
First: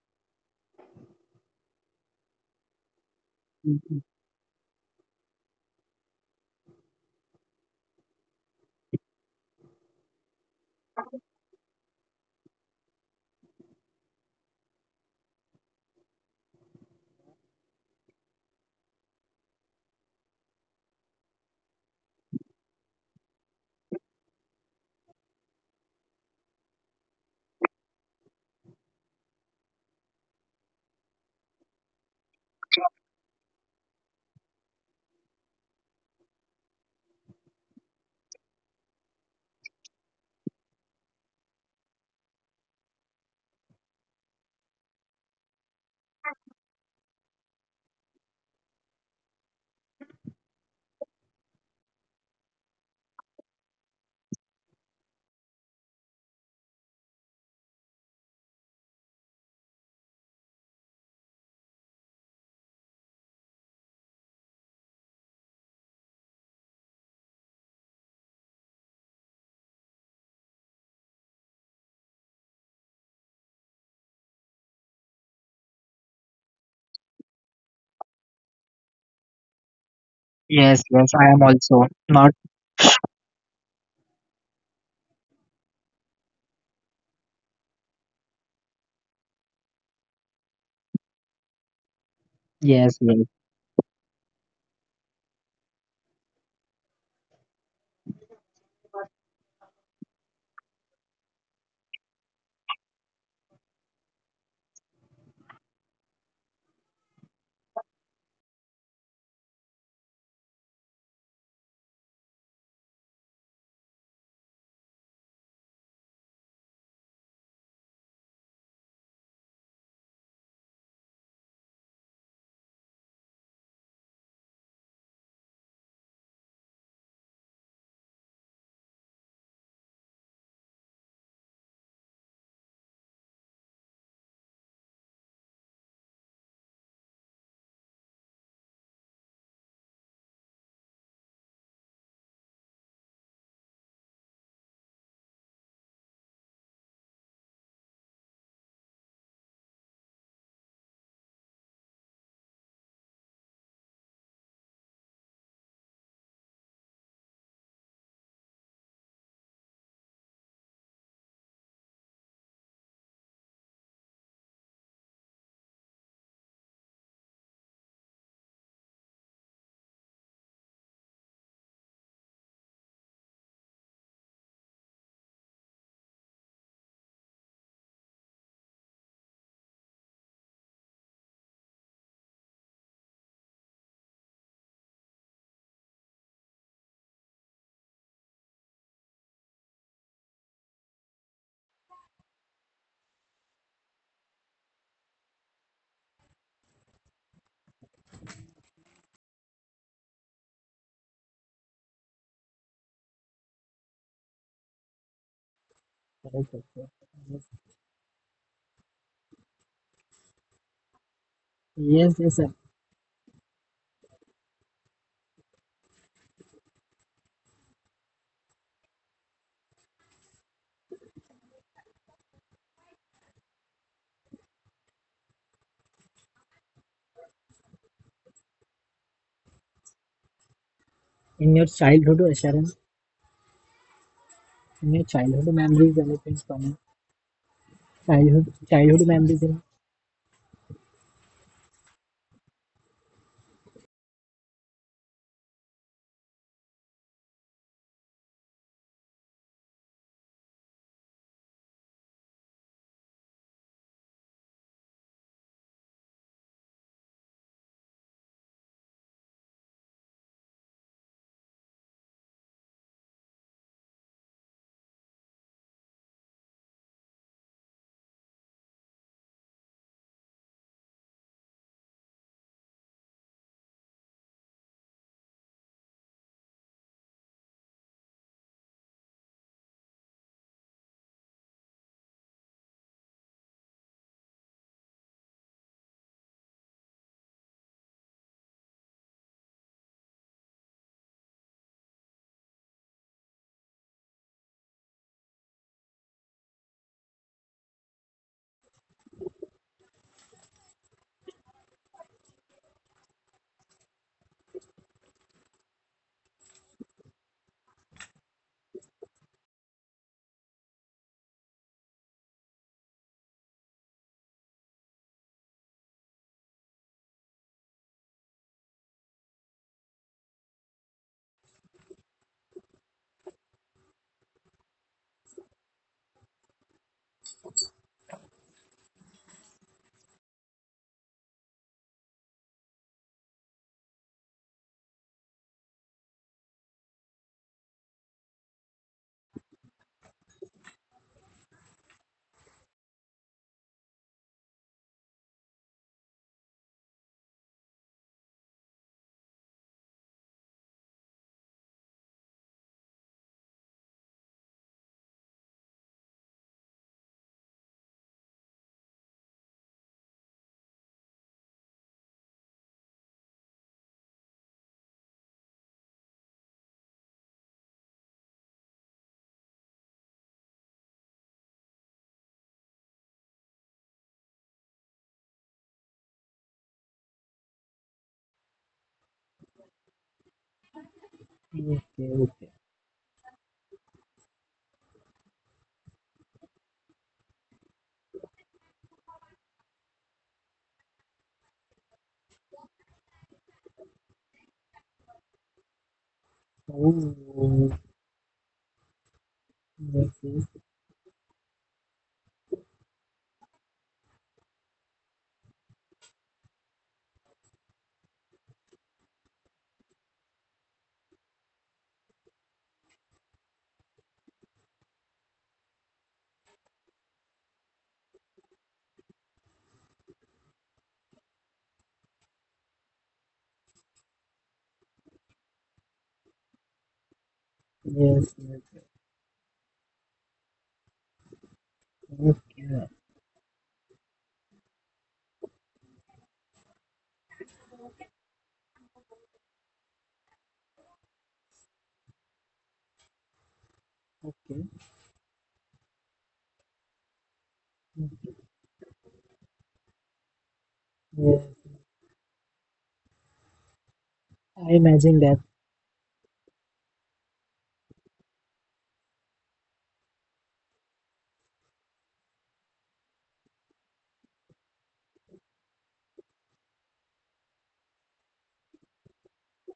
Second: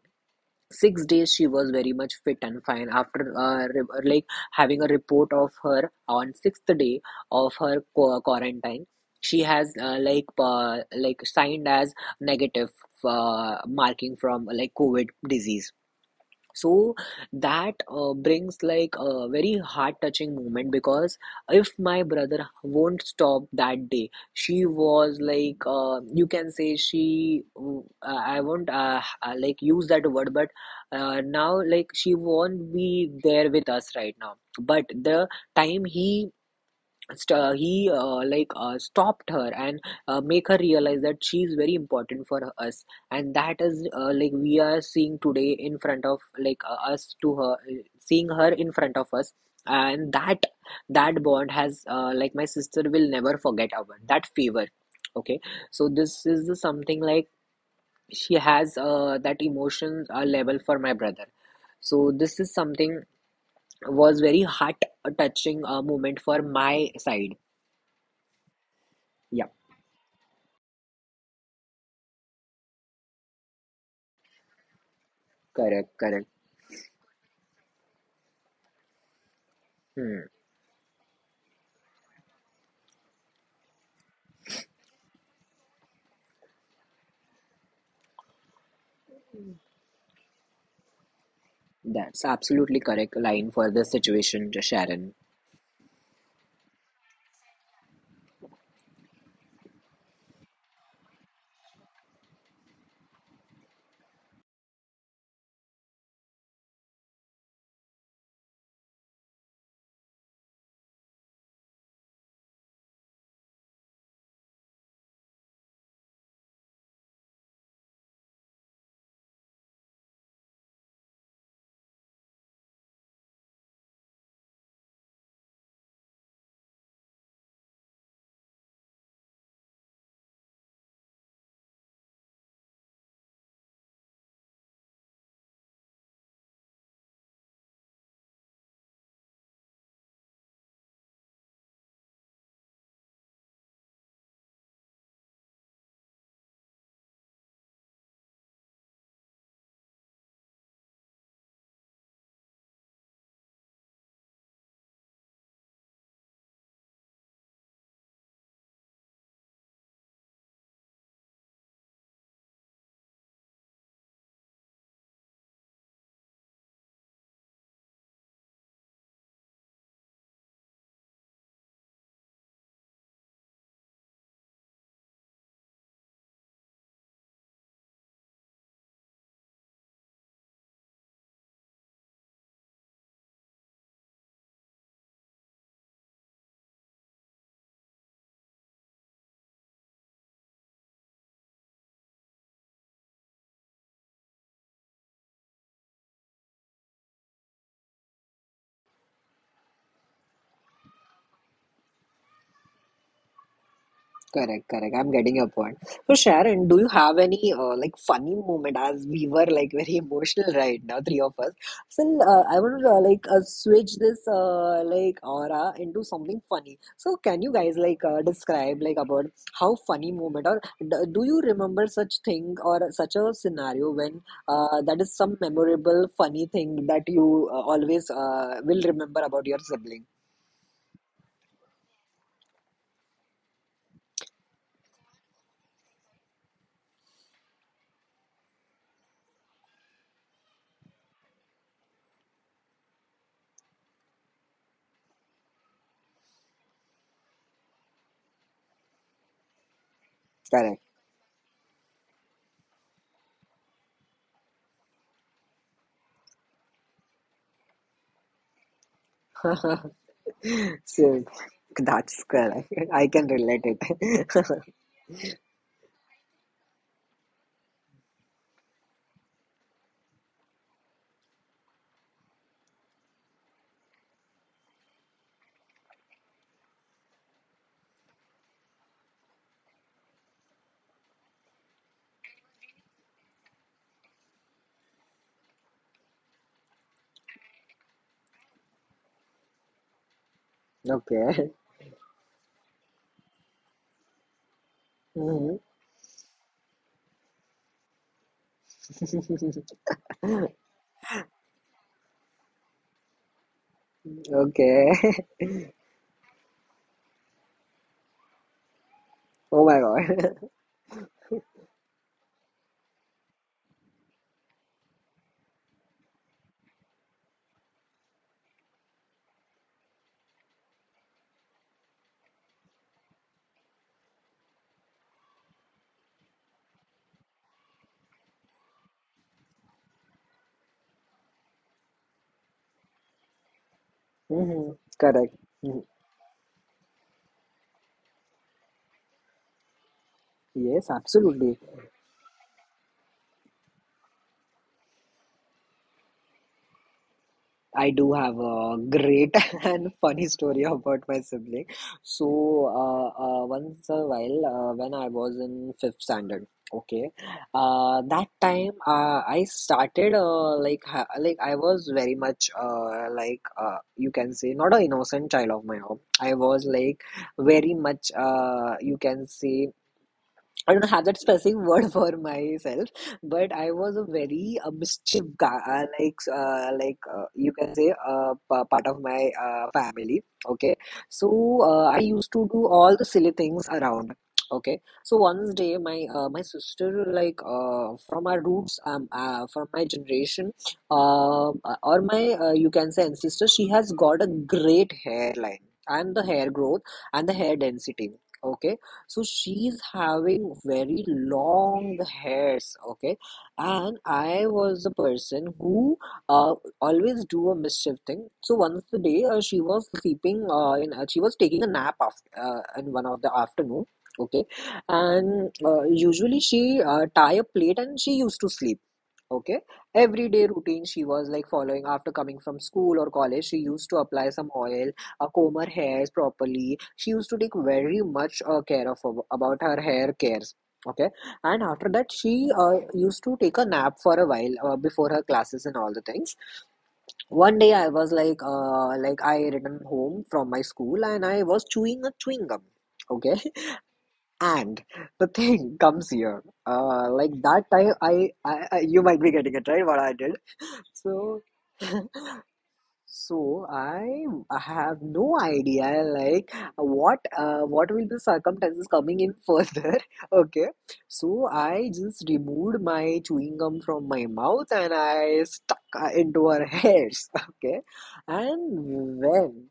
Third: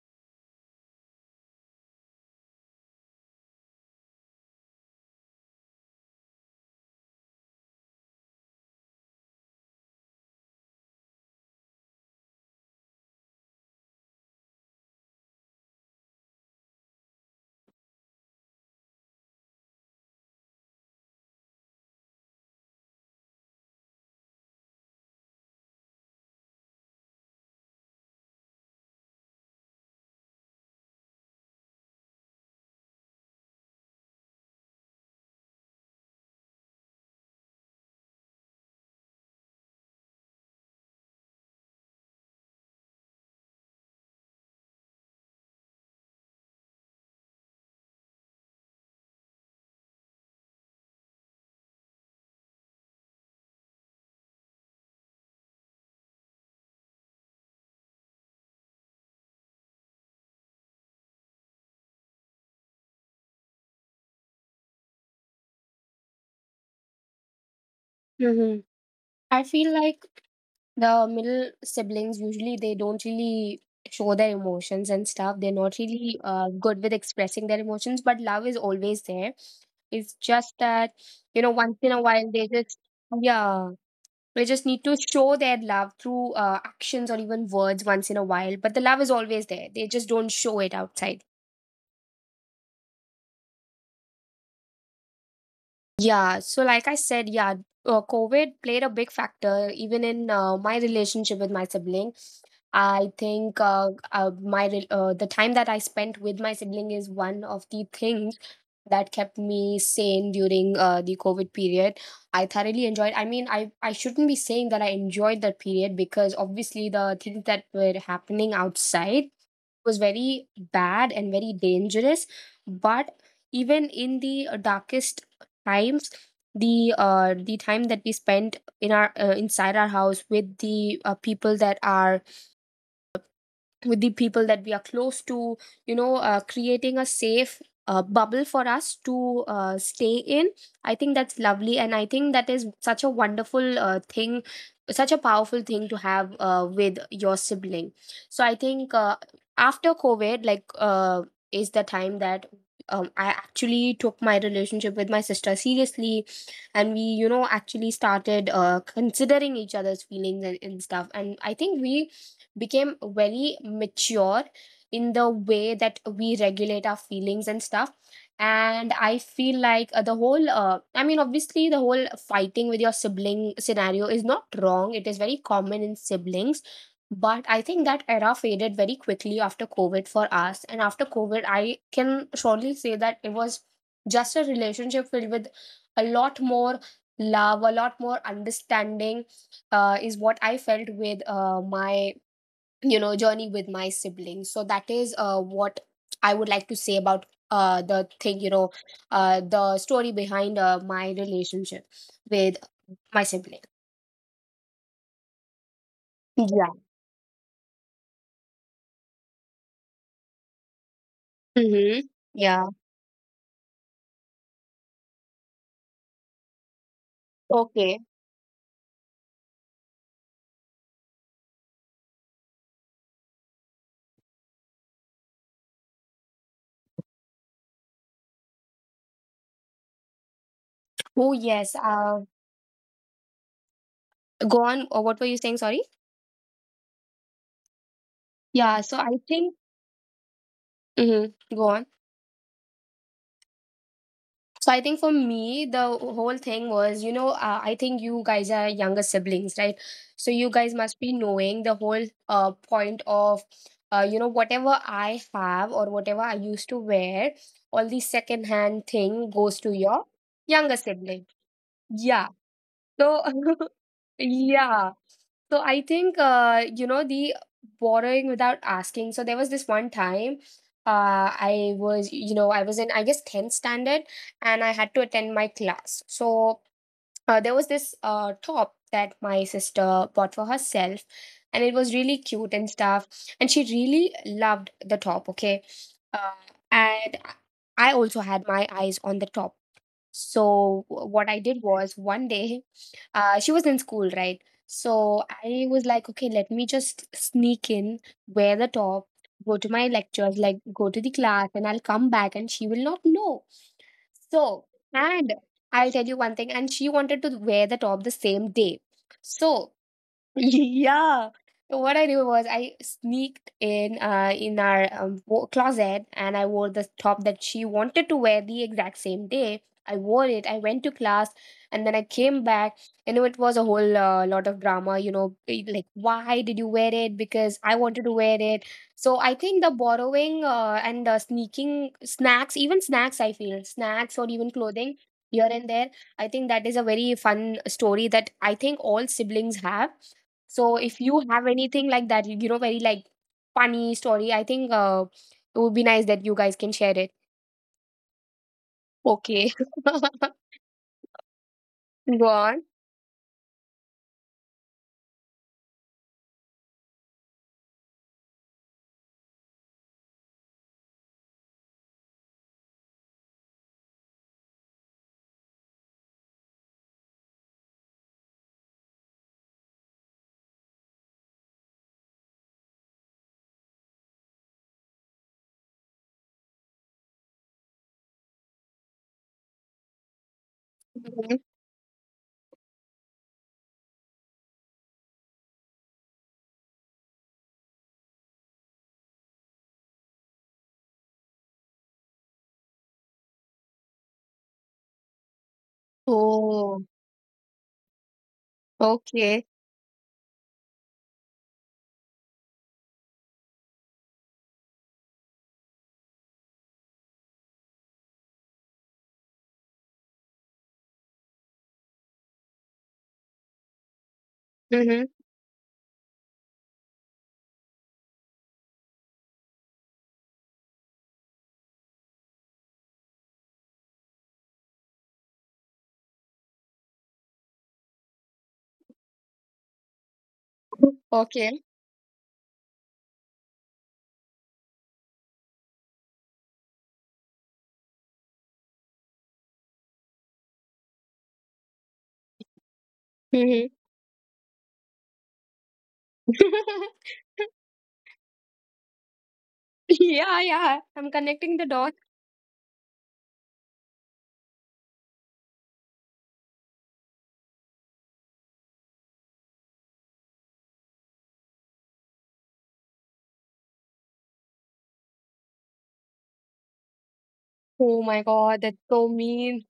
6 days she was very much fit and fine, after like having a report of her on sixth day of her quarantine. She has like signed as negative marking from like COVID disease. So that brings like a very heart touching moment, because if my brother won't stop that day, she was like you can say she I won't like use that word, but now like she won't be there with us right now. But the time he he stopped her and make her realize that she is very important for us, and that is like we are seeing today in front of like us, to her seeing her in front of us. And that bond has like my sister will never forget about that favor, okay? So this is the something like she has that emotion level for my brother. So this is something was very heart touching moment for my side,
Mm-hmm. I
yeah.
feel like the middle siblings usually they don't really show their emotions and stuff. They're not
Correct,
really
correct.
good with expressing their emotions, but love is always there. It's
Hmm.
just
Yes,
that,
yes, yes, I
you
am
know, once
also
in a while
not.
they just, yeah. We just need to show their love through actions or even words once in a while. But the love is always there. They just don't show it outside.
That's absolutely
Yes, yes,
correct line for this situation, Sharon.
Yeah. So, like I said, yeah, COVID played a big factor even in my relationship with my sibling. I think the time that I spent with my sibling is one of the things that kept me sane during the COVID period. I thoroughly enjoyed. I mean, I shouldn't be saying that I enjoyed that period, because obviously the things that were happening outside was very bad and very dangerous. But even in the darkest times, the time that we spent in our inside our house with the people that are with the people that we are close to, you know, creating a safe bubble for us to stay in, I think that's lovely, and I think that is such a wonderful thing, such a powerful thing to have with your sibling. So I think after COVID, like, uh, is the time that I actually took my relationship with my sister seriously. And we, you know, actually started considering each other's feelings and stuff, and I think we became very mature in the way that we regulate our feelings and stuff. And I feel like the whole I mean, obviously the whole fighting with your sibling scenario is not wrong, it is very common in siblings. But I think that era faded very quickly after COVID for us, and after COVID I can surely say that it was just a relationship filled with a lot more love, a lot more understanding is what I felt with my, you know, journey with my siblings. So that is what I would like to say about the thing, you know, the story behind my relationship with my sibling.
Correct, correct. I'm getting your point. So,
yes,
Sharon,
Yeah.
do you have any like funny moment, as we were like very (laughs) emotional right now, three of us?
Mm-hmm.
So,
yes. Yes.
I
Yeah.
want to like switch this like aura into something funny. So, can you guys
Okay.
like describe like about how funny moment, or do you remember such thing or such a scenario when that is some memorable funny thing that you always will remember about your sibling?
Oh
In your
yes,
childhood, Sharon.
go on.
Any
What were you
childhood
saying, sorry?
memories, anything funny? Childhood,
Yeah, so
childhood
I
memories.
think,
In,
mm-hmm, go on. So I think for me, the whole thing was, you know, I think you guys are younger siblings, right? So you guys
Correct.
must be knowing the whole point of, you know, whatever I have or whatever I used to wear, all the secondhand thing goes to
(laughs)
your younger
So
sibling.
that's
Yeah.
correct. I
So,
can relate
(laughs)
it. (laughs)
yeah. So I think the borrowing without asking. So there was this one time I was in I guess 10th standard and I had to attend my class. So there was this top that my sister bought for herself and it was really cute and stuff and she really loved the top, okay. uh, and I also had my eyes on the top, so what
Okay.
I did was one day. (laughs) She was in school, right? So
Mhm.
I was like, okay, let me just sneak in, wear the top, go to my lectures, like go to the class, and I'll come back and she will not know. so,
Okay. (laughs)
and I'll tell you one thing, and she wanted to wear the top the same day.
Oh my
So, (laughs)
God.
yeah. So what I do was I sneaked in our closet, and I wore the top that she wanted to wear the exact same day. I wore it. I went to class and then I came back. It was a whole lot of drama. Like, why did you wear it? Because I wanted to wear it. So I think the borrowing and sneaking snacks, even snacks, I feel snacks
(laughs)
or even
Mhm.
clothing
Correct.
here and
Mhm.
there. I think that is a very fun story that I think all siblings have. So
Yes,
if you have
absolutely.
anything like that, very like funny story, I think it would be nice that you guys can share it.
I do have a great
Okay.
(laughs) and funny
(laughs)
story about my sibling.
Go
So,
on.
once a while, when I was in fifth standard, okay, that time I started like I was very much you can say not an innocent child of my own. I was like very much you can say I don't have that specific (laughs) word for myself, but I was a very mischief guy, you can say part of my family. Okay,
Mhm.
so
okay,
I used
okay.
to do all the silly things around. Okay, so one day my sister, like, from our roots, from my generation, or my you can say ancestor, she has got a great hairline and the hair
Oh,
growth and the hair
Oh,
density. Okay, so
okay.
she's
yes, yes,
having very long hairs, okay? And I was the person who uh, always do a mischief thing. So once a day, she was sleeping she was taking a nap after, in one of the afternoon, okay?
Mm-hmm.
And usually she tie a plate and she used to sleep. Okay. Everyday routine she was like following after coming from school or college. She used to apply some oil, comb her hairs properly. She used to take very
yes,
much
yes. Yes.
care of about her hair cares. Okay.
Okay.
And after that, she
Okay,
used to take a nap for a while before her classes and all the things. One day I was like, I returned home from my school and I was chewing a chewing gum. Okay. (laughs)
Mm-hmm.
okay.
And the thing (laughs) comes here.
(laughs)
Like that time, I, you might be getting it right. What I did.
Yeah, yeah, I'm
Yes,
So,
connecting the dots.
so I
I
have
imagine
no
that.
idea like what will the circumstances coming in further. (laughs) Okay, so I just removed my chewing gum from my mouth and I stuck into her hairs. (laughs) Okay,
Oh my God, that's so
and
mean.
when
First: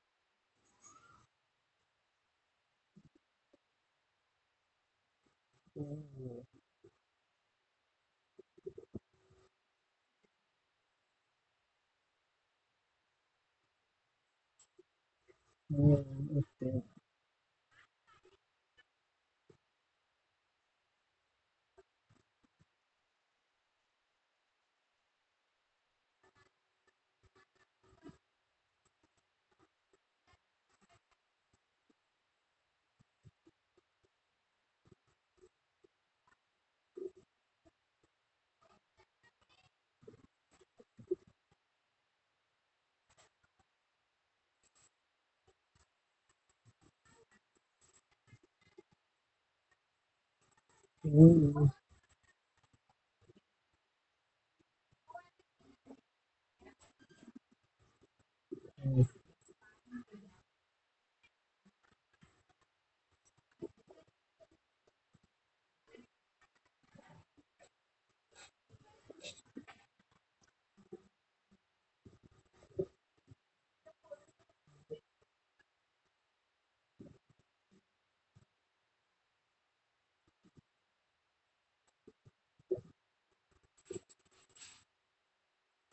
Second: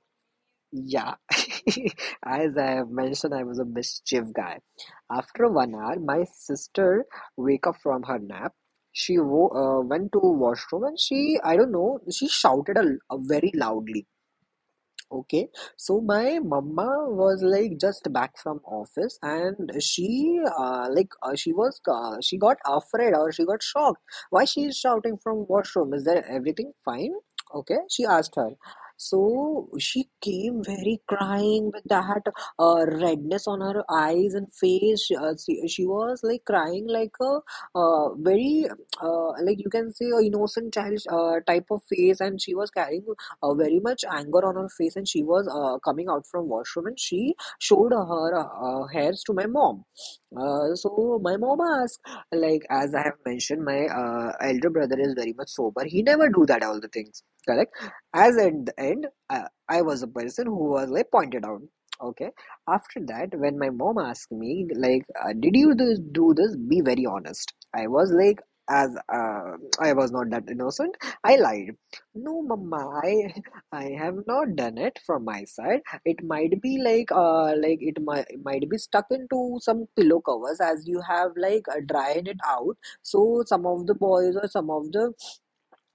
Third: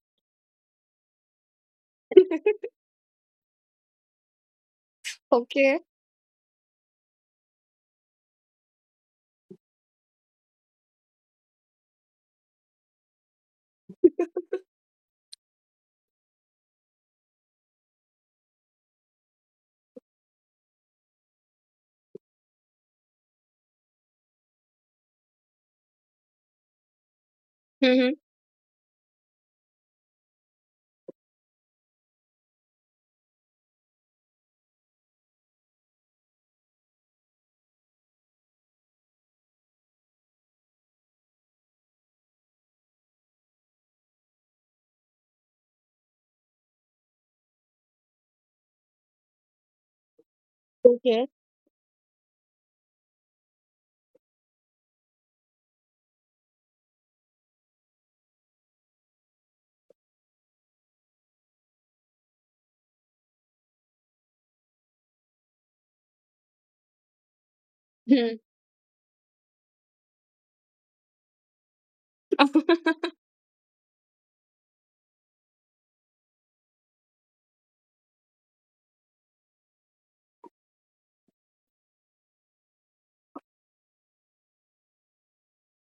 yeah, (laughs) as I
(laughs)
have mentioned, I was a mischief guy. After one
Okay.
hour, my sister wake up from her nap. She wo went to washroom and she, I don't know, she shouted a very loudly. Okay, so
Oh,
my
okay.
mama was like just back from office, and she got afraid or she got shocked. Why she is shouting from washroom? Is there everything fine? Okay, she
Mm-hmm.
asked her. So she came very crying with that redness on her eyes and face. She was like crying like a very like you can say a innocent child type of face, and she was carrying very much anger on her face and she was coming out from washroom and she showed her hairs to my mom. So
Okay.
my mom
Oh,
asked, like, as I have mentioned, my elder brother is very much sober, he never do that all the things, correct? As at the end,
yes,
I was a person who was like pointed out. Okay, after that when my mom asked me like, did you this, do this, be very honest.
Hmm.
As uh, I was not that innocent, I lied. No, Mama,
(laughs)
I (laughs) I have not done it from my side. It might be like it might be stuck into some pillow covers as you have like dried it out. So some of the boys or some of the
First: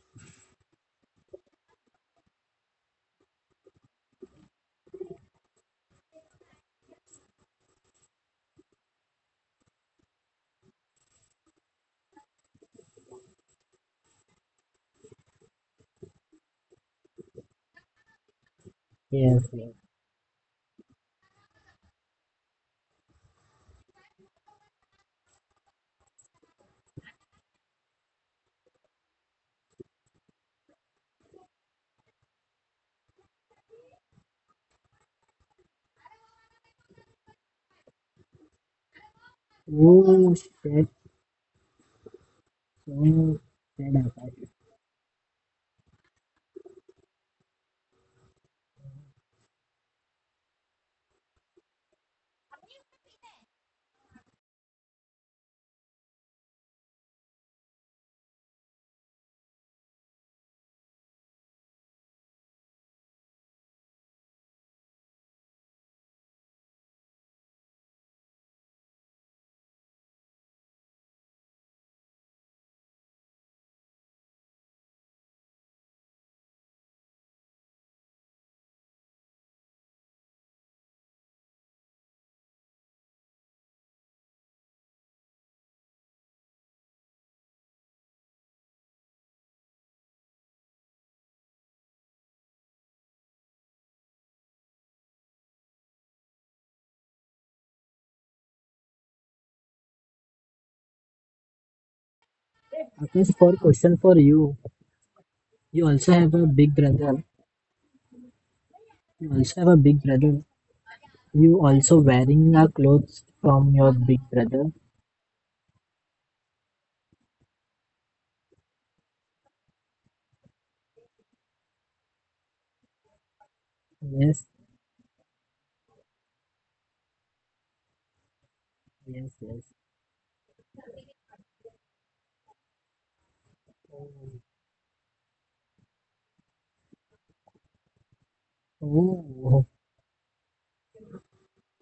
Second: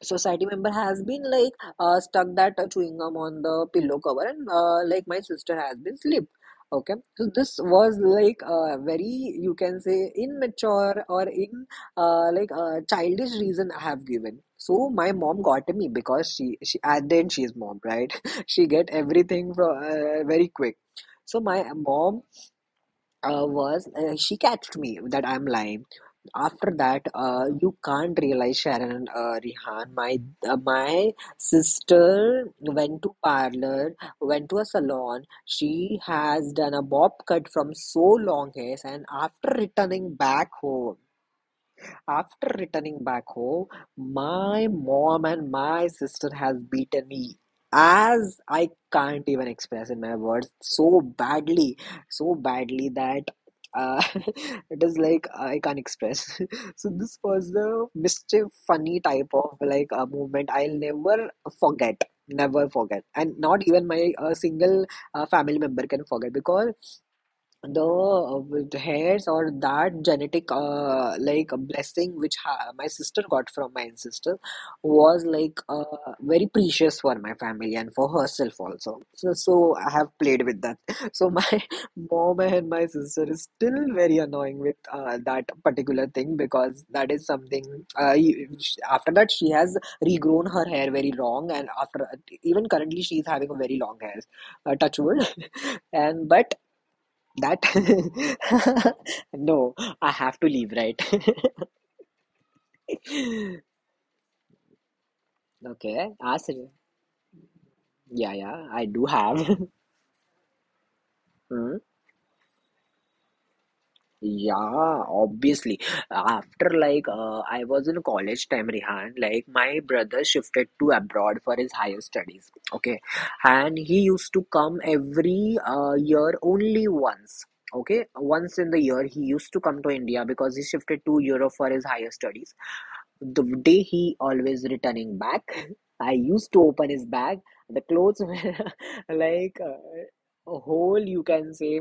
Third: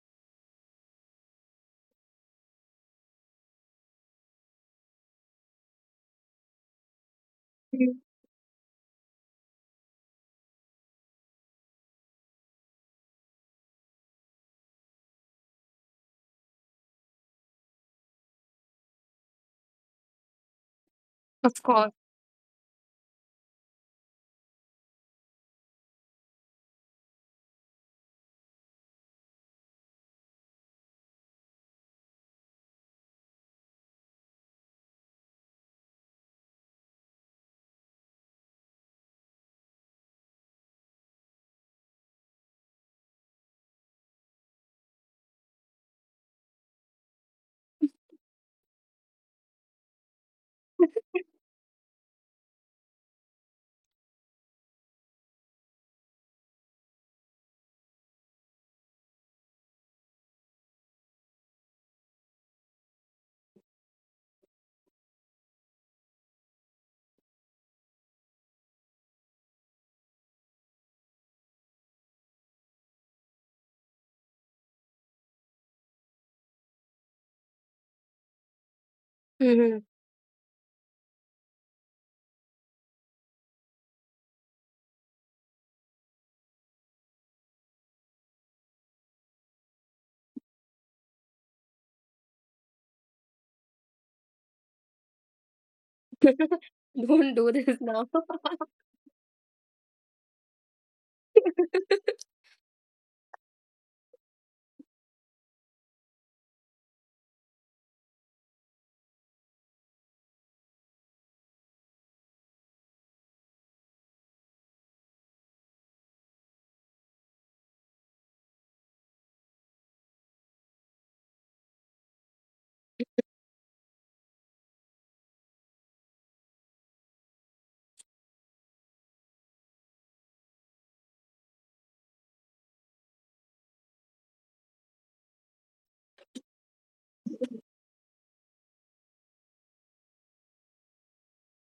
society member has been like stuck that chewing gum on the pillow cover and my sister has been slipped. Okay, so this was like very, you can say, immature or in, like a childish reason I have given. So my mom got me because she at the end, she is mom, right? (laughs) She get
yes,
everything
yes.
from very quick. so
Of
my
course.
mom was she catched me that I'm lying. After that, you can't realize Sharon, Rihan. My sister went to parlor, went to a salon. She has done a bob cut from so long hairs, and after returning
Oh,
back
shit.
home. After returning back
Oh,
home,
shit, Akash.
my mom and my sister has beaten me as I can't even express in my words so badly that uh, (laughs) it is like I can't express. (laughs) So this was the mischief, funny type of like a movement I'll never forget. Never forget, and not even my single family member can forget because the with hairs or that genetic like a blessing which ha my sister got from my ancestor was like very precious for my family and for herself also. So, so
Hmm.
I have played with that. (laughs) So my (laughs) mom and my sister is still very annoying with that particular thing because that is something after that she has regrown her hair very long, and after, even currently she is having a very long hair, touch wood. (laughs) And but
Don't do this now.
that (laughs) no, I have to leave, right?
Akash, for
(laughs)
question for you. You also
Okay,
have a
ask.
big brother.
Yeah, yeah, I do
You
have.
also have
(laughs)
a big brother. You
Hmm.
also wearing a clothes from your big brother.
Yeah, obviously. After like, I was in college time, Rihan, like my brother shifted to abroad for his higher studies. Okay, and he used
Yes,
to come every year only once. Okay, once in the year he
yes,
used to
yes.
come to India because he shifted to Europe for his higher studies. The day he always returning back, I used to open his bag. The clothes were (laughs) like
Oh,
a whole, you can say,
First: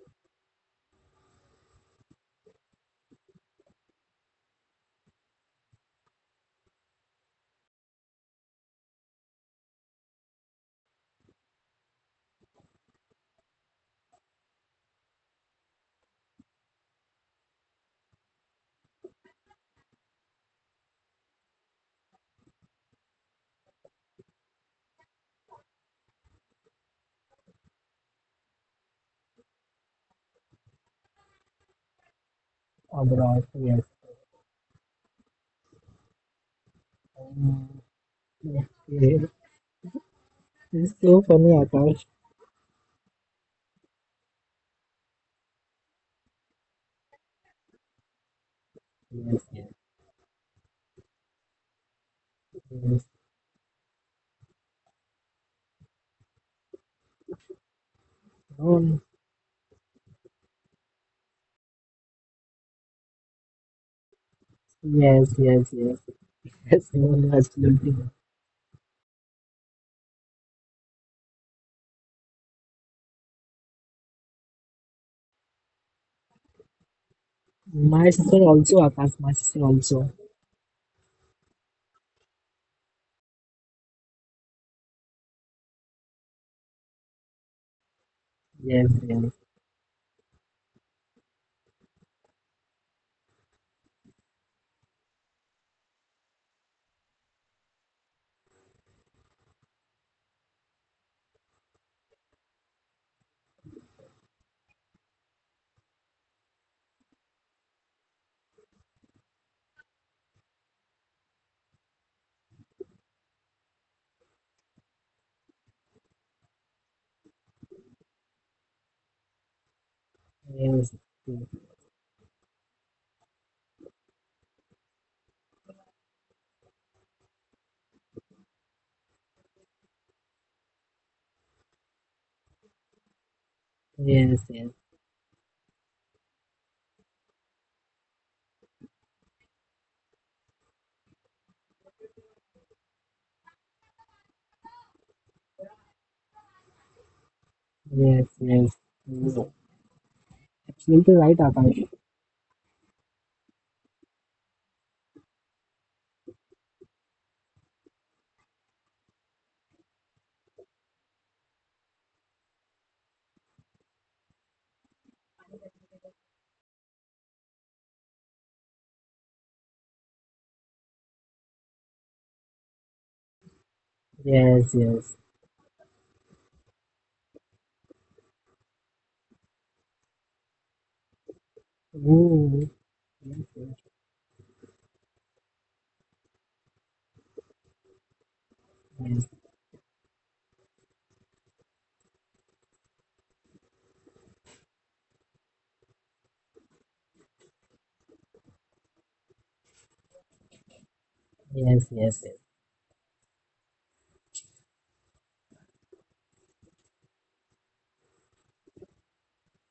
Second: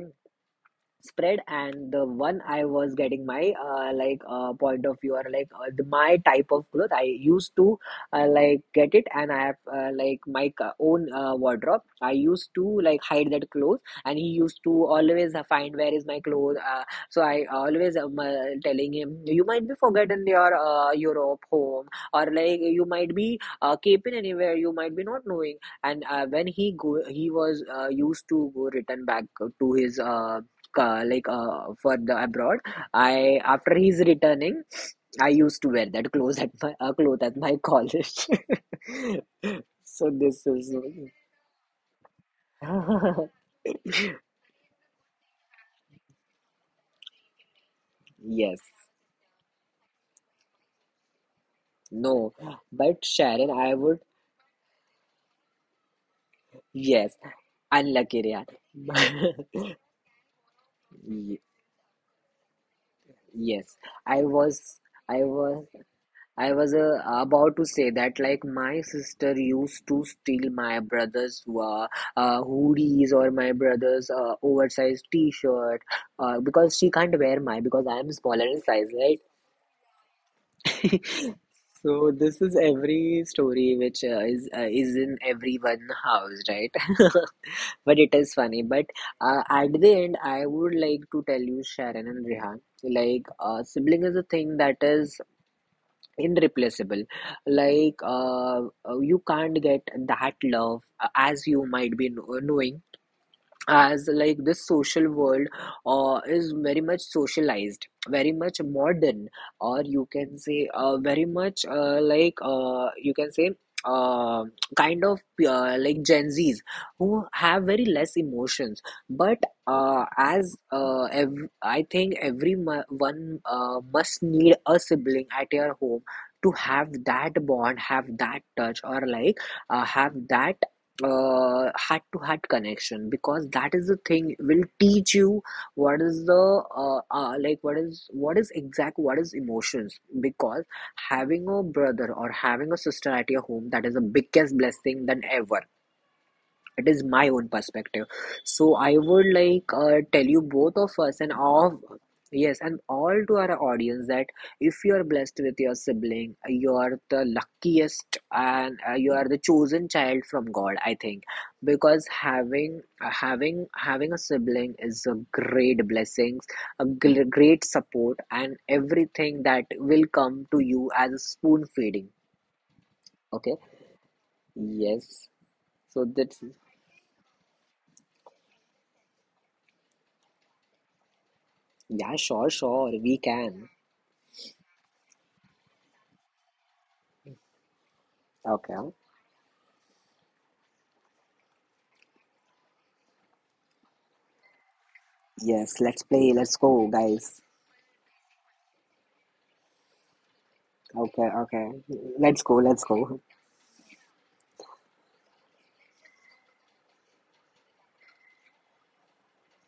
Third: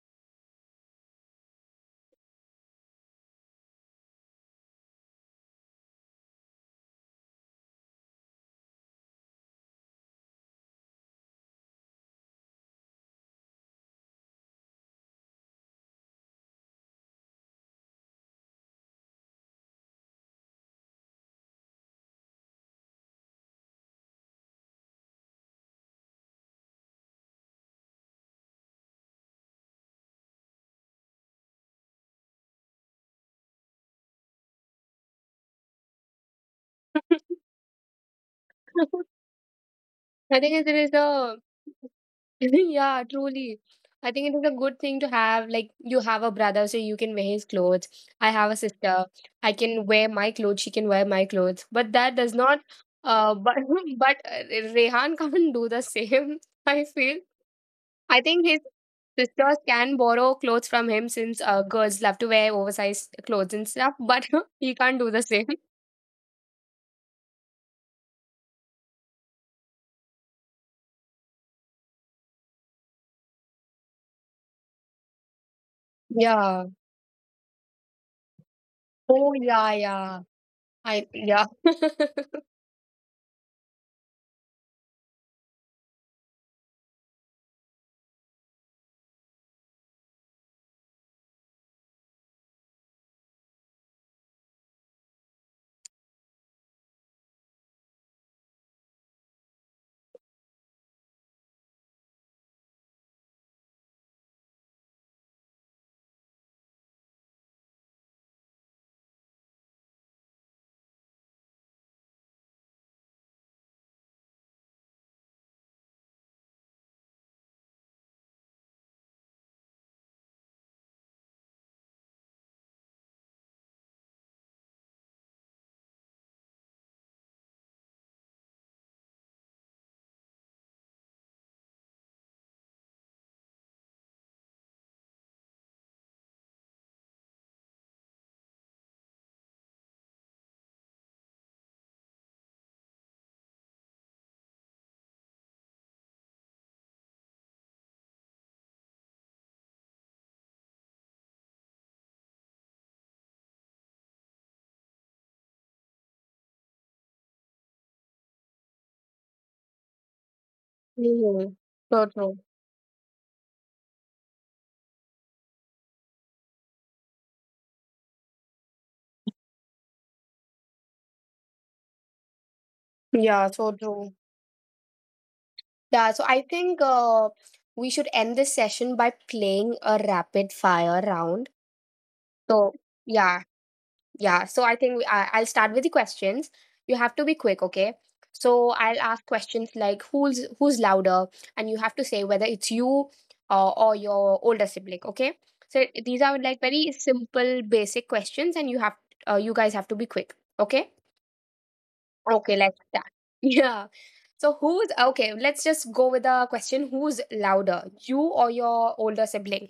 spread, and the one I was getting my point of view or my type of cloth I used to get it. And I have, my own wardrobe, I used to like hide that clothes. And he used to always find where is my clothes. So I always am telling him, you might be forgotten your europe home or like you might be keeping anywhere, you might be not knowing. And when he go, he was used to go return back to his for the abroad.
all
I,
right,
after
yes,
he's returning, I used to wear that clothes at my
(laughs)
college.
yes, yes.
(laughs) So
I
this
think it
is
is
It's so
a
funny,
(laughs)
Akash.
yeah,
(laughs)
truly. I think it is a good thing to have. Like, you have a brother, so you can wear his clothes. I have a
yes.
sister.
Yes,
I
yes,
can wear my clothes. She can wear my clothes. But
No,
that does not.
but
yes.
Uh,
Sharon,
but
I
(laughs)
would.
but Rehan can't do the same. (laughs) I
Yes,
feel. I
unlucky
think his
Ryan.
Um,
sisters
(laughs)
can borrow clothes from him, since
Ye-
girls love to wear oversized clothes and
yes,
stuff.
i
But (laughs) he
was
can't do the
i
yes,
same.
was
yes, yes,
I was
yes. No, no,
about to say
absolutely.
that like my sister used to steal my brother's hoodies or my brother's oversized t-shirt
Yeah.
because she can't wear mine because I
My
am
sister
smaller in
also,
size,
Akash.
Oh
My sister
yeah,
also.
yeah.
right?
I
(laughs)
yeah. (laughs)
So this is every story which is in everyone house, right? (laughs) But it is funny. But
Yes, yes,
at the end, I would like to tell you, Sharon and Rehan, like, sibling is a thing that is irreplaceable, like, you can't get that love as you might be knowing. As like this social world is very much socialized, very much modern, or you can say very much, you can say uh, kind of Gen Zs who have very less emotions. But
yes,
I think every one must need a sibling at your home to have that bond, have that touch, or like have that heart to heart connection, because that is the thing
yes,
will
yes,
teach you what is the what is, what is exact, what is emotions. Because having a brother or having a sister at your home, that is the biggest blessing than ever. It is my own perspective.
yes,
So
yes,
I would
yes. No,
like tell you, both of
absolutely
us, and
right,
all
Akash.
yes, and all to our audience that if you are blessed with your sibling, you are the luckiest, and you are the chosen child from god, I think.
Mhm. So
Because
true.
having a sibling is a great blessings, a great support and everything that will come to you as a spoon feeding.
Yeah,
Okay.
so true.
Yes, yes.
Yes. So
Yeah, so I
that's
think we should end this session by playing a rapid fire round.
yeah, sure,
Ooh,
So
sure, we
yeah,
yes,
can.
yes,
yeah. So I think we, I, I'll start with the questions. You have to be quick, okay? So
Okay.
I'll ask
yes,
questions like who's louder, and you have to say whether it's you or your older sibling, okay?
Yes,
So
let's
these
play.
are
Let's
like
go,
very
guys.
simple, basic questions, and you have you guys have to be quick, okay?
Okay, okay.
yes, yes. Yes.
Let's
Okay,
go,
let's
let's
start.
go.
(laughs) Yeah. So who's, okay, let's just go with the question, who's louder, you or your older sibling?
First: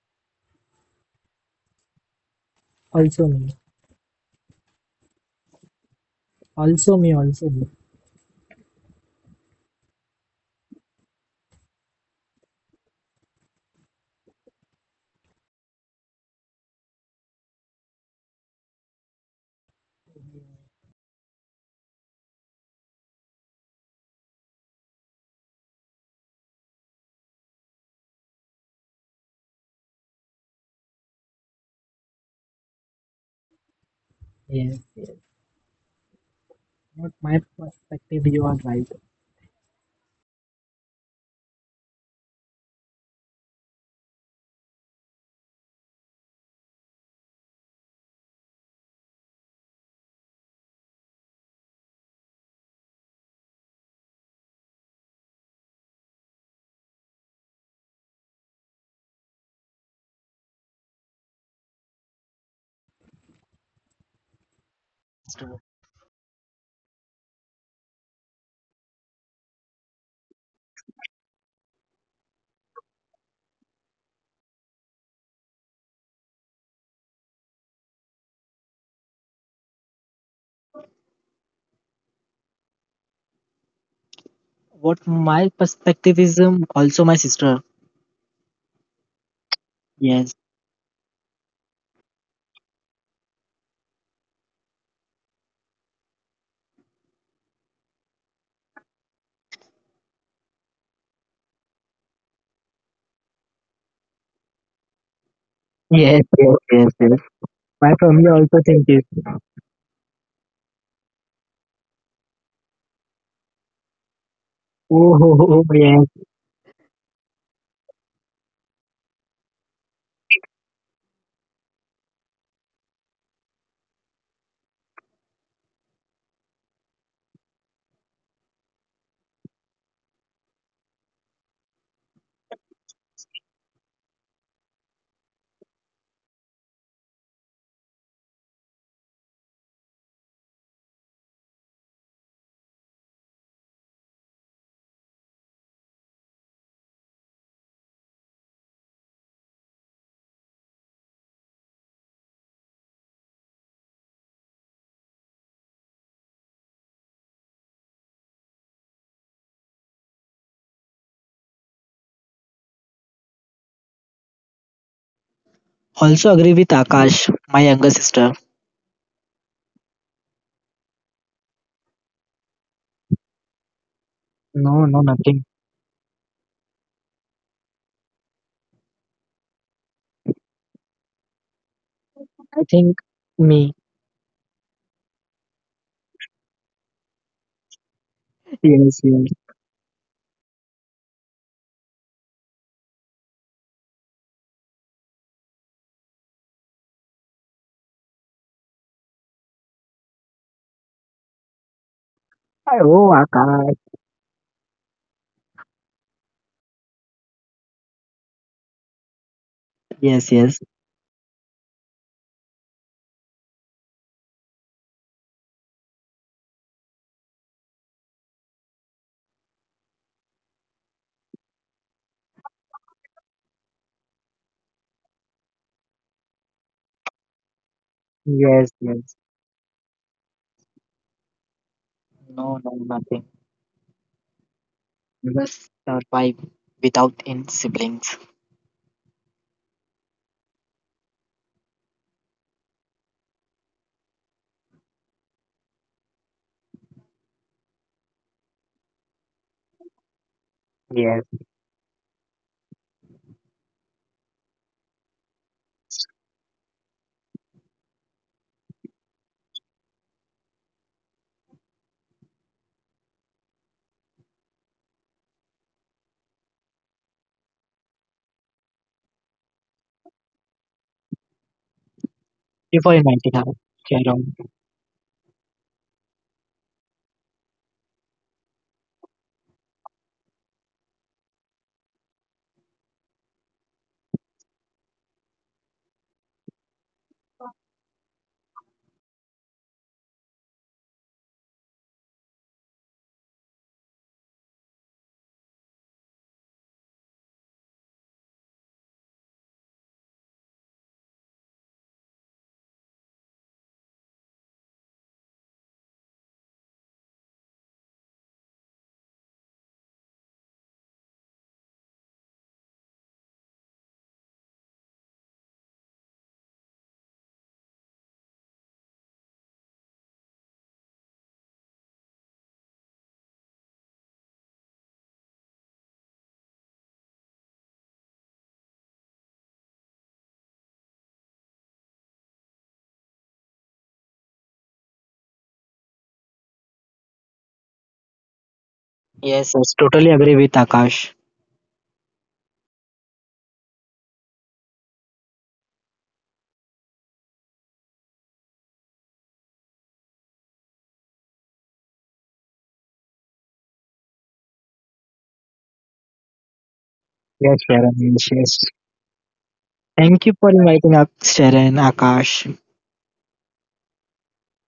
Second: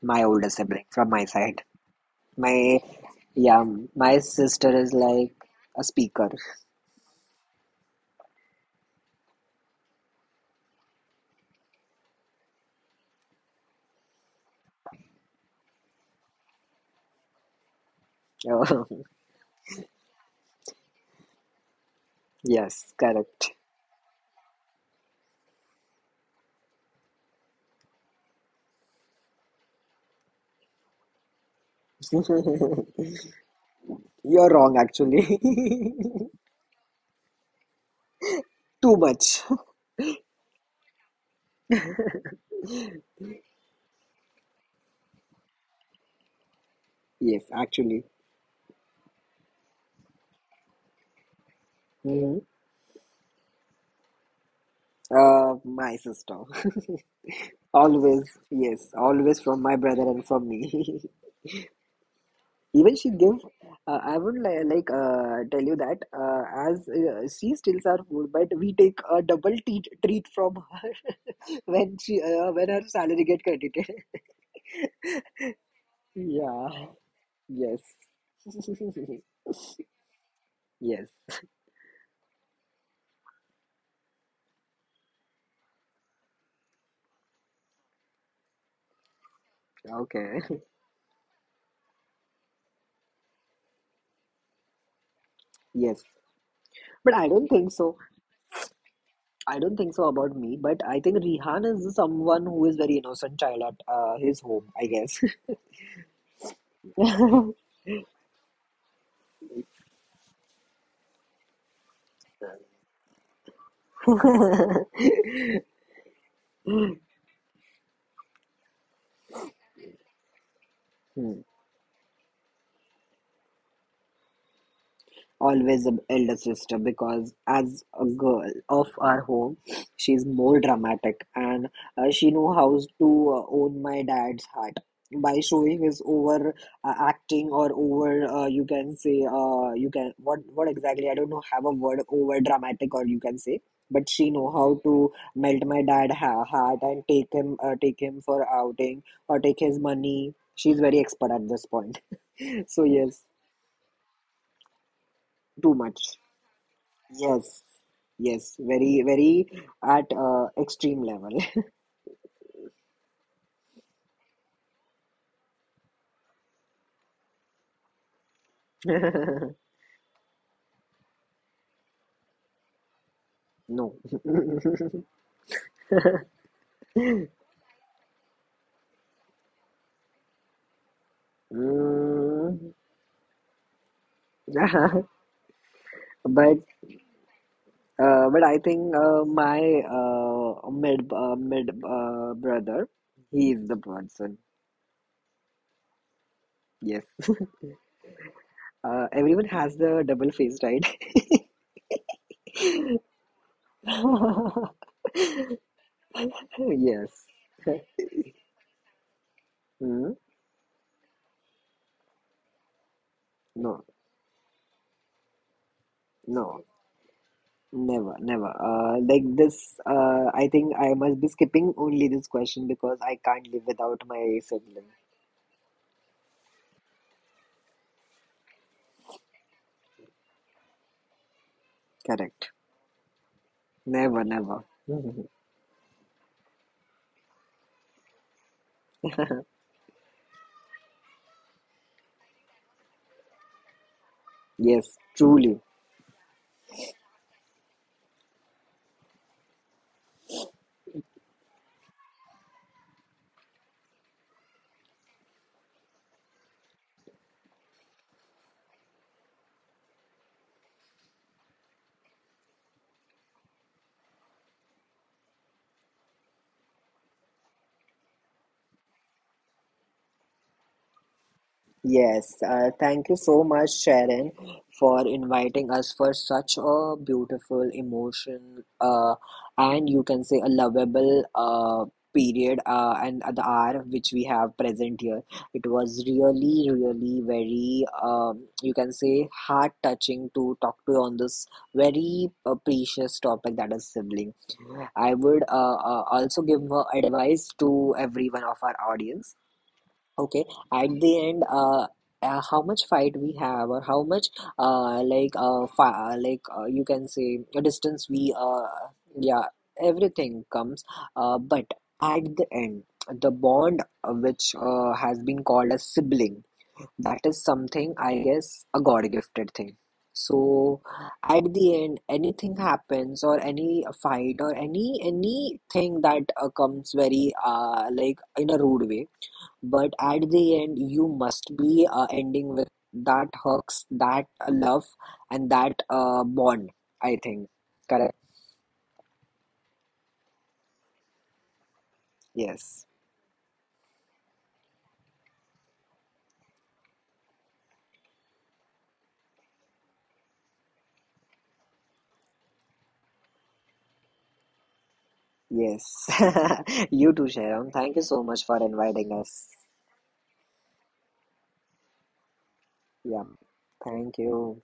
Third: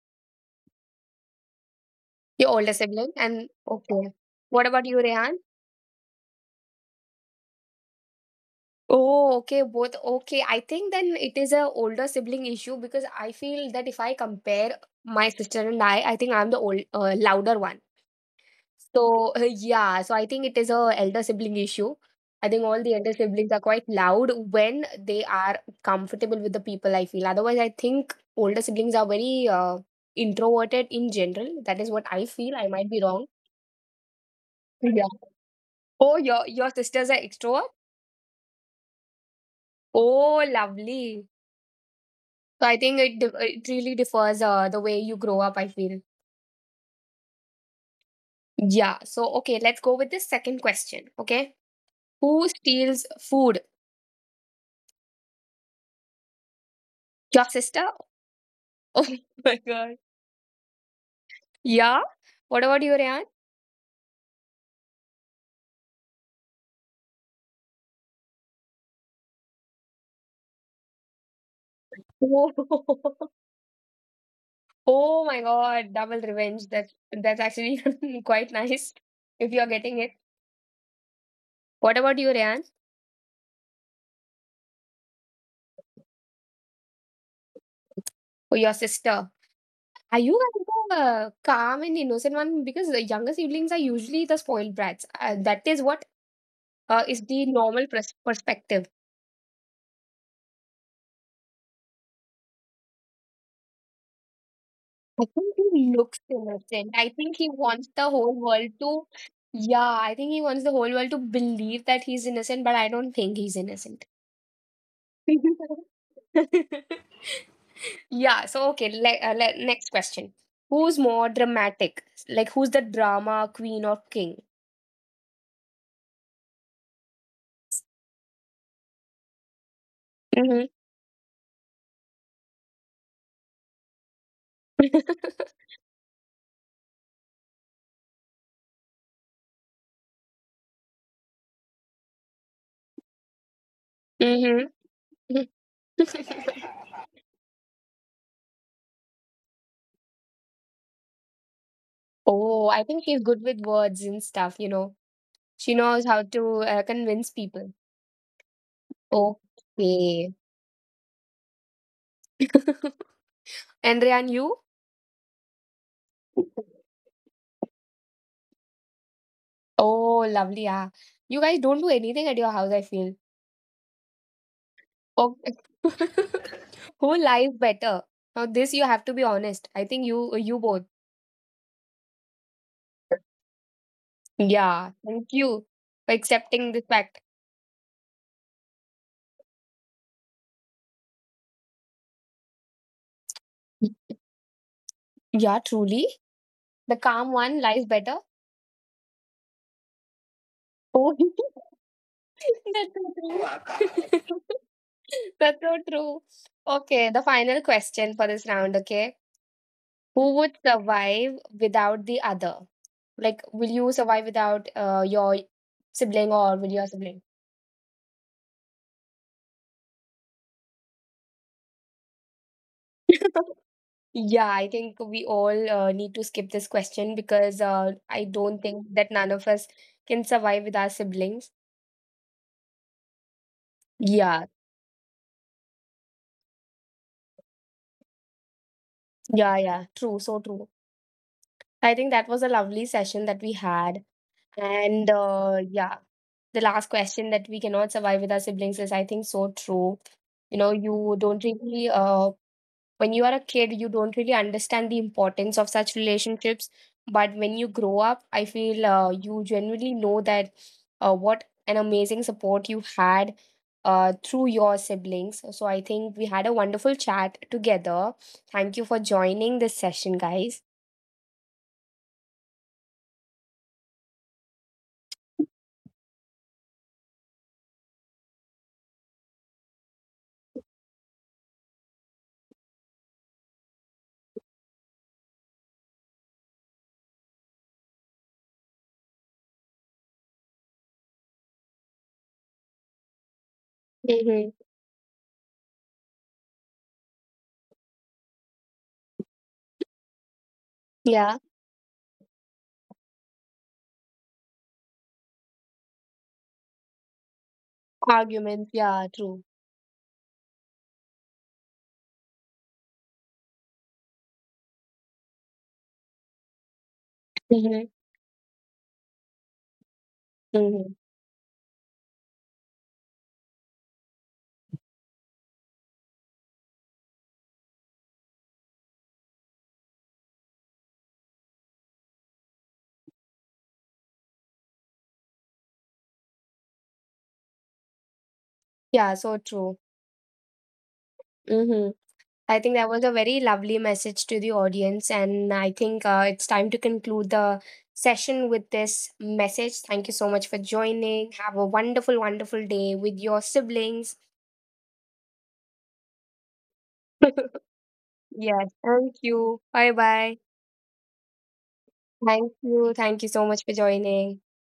My older sibling from my side.
Your older
My,
sibling,
Also
and
me.
yeah,
okay.
my
What
sister
about
is
you,
like
Rehan?
a speaker.
Also me. Also me.
Oh, okay, both, okay. I think then it is a older sibling issue, because I feel that if I compare my sister and I think I'm the old louder one.
(laughs)
So (laughs) yeah, so I think it is a elder sibling issue. I think all the
Yes,
elder
correct.
siblings are quite loud when they are comfortable with the people, I feel. Otherwise, I think older siblings are very introverted in general. That is what I feel. I
(laughs)
might be wrong. (laughs)
You're wrong,
Yes,
Yeah.
yes.
actually. (laughs)
Oh, your sisters
Not
are
my
extrovert.
perspective. You are right.
Too much.
Oh, lovely. So I think it really differs the way you grow up, I feel.
Yes, actually.
Yeah. So okay, let's go with this second question. Okay,
Hmm.
who steals food?
My sister. (laughs)
Your sister?
Always, yes, always
(laughs) Oh
from my
my
brother
god.
and from me. (laughs)
Yeah? What
Even
about
she
your
gave
aunt?
I would like tell you that as she steals our food, but we take a double treat from her (laughs) when she when her salary
Oh,
get
(laughs)
credited. (laughs)
oh my god, double revenge.
Yeah.
That's actually
Yes.
(laughs) quite nice if you're
(laughs)
getting it.
Yes.
What about your aunt
What my perspective is also my sister.
or your sister? Are
Yes.
you
Okay.
kind of a calm and innocent one? Because the younger siblings are usually the spoiled brats. That is
Yes,
what
but
is
I
the
don't think
normal
so.
perspective.
I don't think so about me, but I think Rihan is someone who is very innocent child at his home, I guess.
I think he looks
Yes, yes, yes,
innocent. I
yes.
think he wants
My
the
family
whole
also
world
think this.
to, yeah, I think he wants the whole world to believe that he's innocent, but I don't think he's innocent.
Oh, ho,
(laughs)
ho, ho,
(laughs)
yes.
Yeah, so okay, next question. Who's more
Hmm.
dramatic? Like, who's the drama queen or king?
Always the elder sister, because as a girl of our home, she's more
Mm-hmm.
dramatic, and she know how to own my dad's heart by showing his over acting or over you can say, you can, what exactly I don't know, have a word, over dramatic, or you can say, but
(laughs)
she know
Mm-hmm.
how to melt my dad heart and take him for outing or take his money. She's very expert at this point. (laughs)
Oh, I
So
think
yes,
she's good with words and stuff, you know. She
too
knows
much.
how to convince
Yes,
people.
yes, very, very at
Okay.
extreme level.
(laughs) Andrea and you?
Also agree with Akash, my younger sister.
(laughs)
Oh, lovely. Yeah. You guys don't do anything at your house, I feel.
No. (laughs)
No, no, nothing.
Okay. (laughs) Who lies better? Now, this you have to be honest. I think you you both.
I
Mm.
think me.
Yeah,
(laughs)
thank you for
But
accepting this fact.
but I think
Yes, yes.
my mid mid brother, he is the person.
Yeah, truly. The
Yes.
calm
(laughs)
one lies better.
Everyone has the double face, right?
Oh, (laughs)
I-
that's
Oh,
so
Akash.
true.
(laughs)
(laughs) That's so true. Okay, the
Yes.
final question for this round, okay?
Mm.
Yes,
Who would
yes.
survive without the other? Like, will
No.
you survive without your sibling or
No.
with your sibling?
Never, never. Like this, I think I must be skipping only this question because I can't
(laughs)
live without my
Yeah, I
sibling.
think we all need to skip this question, because I don't
Yes,
think that
yes.
none of us can survive with our siblings.
Correct.
No, no, nothing.
Never,
Yeah.
never. (laughs)
Just survive without in siblings.
Yeah, yeah, true, so true. I think that was a lovely session that we had.
Yes,
And
truly.
yeah, the last question, that we cannot survive with our siblings, is, I think, so true. You
Yes.
don't really, when you are a kid, you don't really understand the importance of such relationships. But when you grow up, I feel you genuinely know that what an amazing support you had through your siblings. So I think we had a wonderful chat together. Thank you for joining this session, guys.
Yes,
Before
thank you
inviting
so
her,
much, Sharon,
Sharon.
for inviting us for such a beautiful emotion, and you can say a lovable period and the hour which we have present here. It was really, really very, you can say, heart touching to talk to you on this very precious topic that is sibling.
Mhm.
I would also give advice to every one of our audience. Okay, at the
Yeah.
end, how much fight we have, or how much, like, fi like you can say, a distance we,
Arguments. Yeah. True.
yeah, everything comes. But at the end, the bond which has been called as sibling, that is
Mhm.
something I guess a God-gifted thing. So
Mhm.
at the end, anything happens, or any fight, or any anything that comes very, like in a rude way, but at the end, you must be ending with that hooks, that love, and that bond, I think. Correct.
Yeah. So
Yes, yes.
true.
Totally agree with Akash.
Mhm. I think that
Yes.
was a very lovely message to the audience, and I think it's time to conclude the session with this message. Thank you so much for joining. Have a wonderful, wonderful day with your siblings.
Yes. (laughs) You too,
Yes,
(laughs)
Sharon.
Sharon.
Thank you
Yes,
so much
yes.
for
Yes.
inviting
Thank
us.
you. Bye
Thank you
bye.
for inviting us, Sharon, Akash.
Thank you. Thank
Yeah.
you so much for
Thank
joining.
you.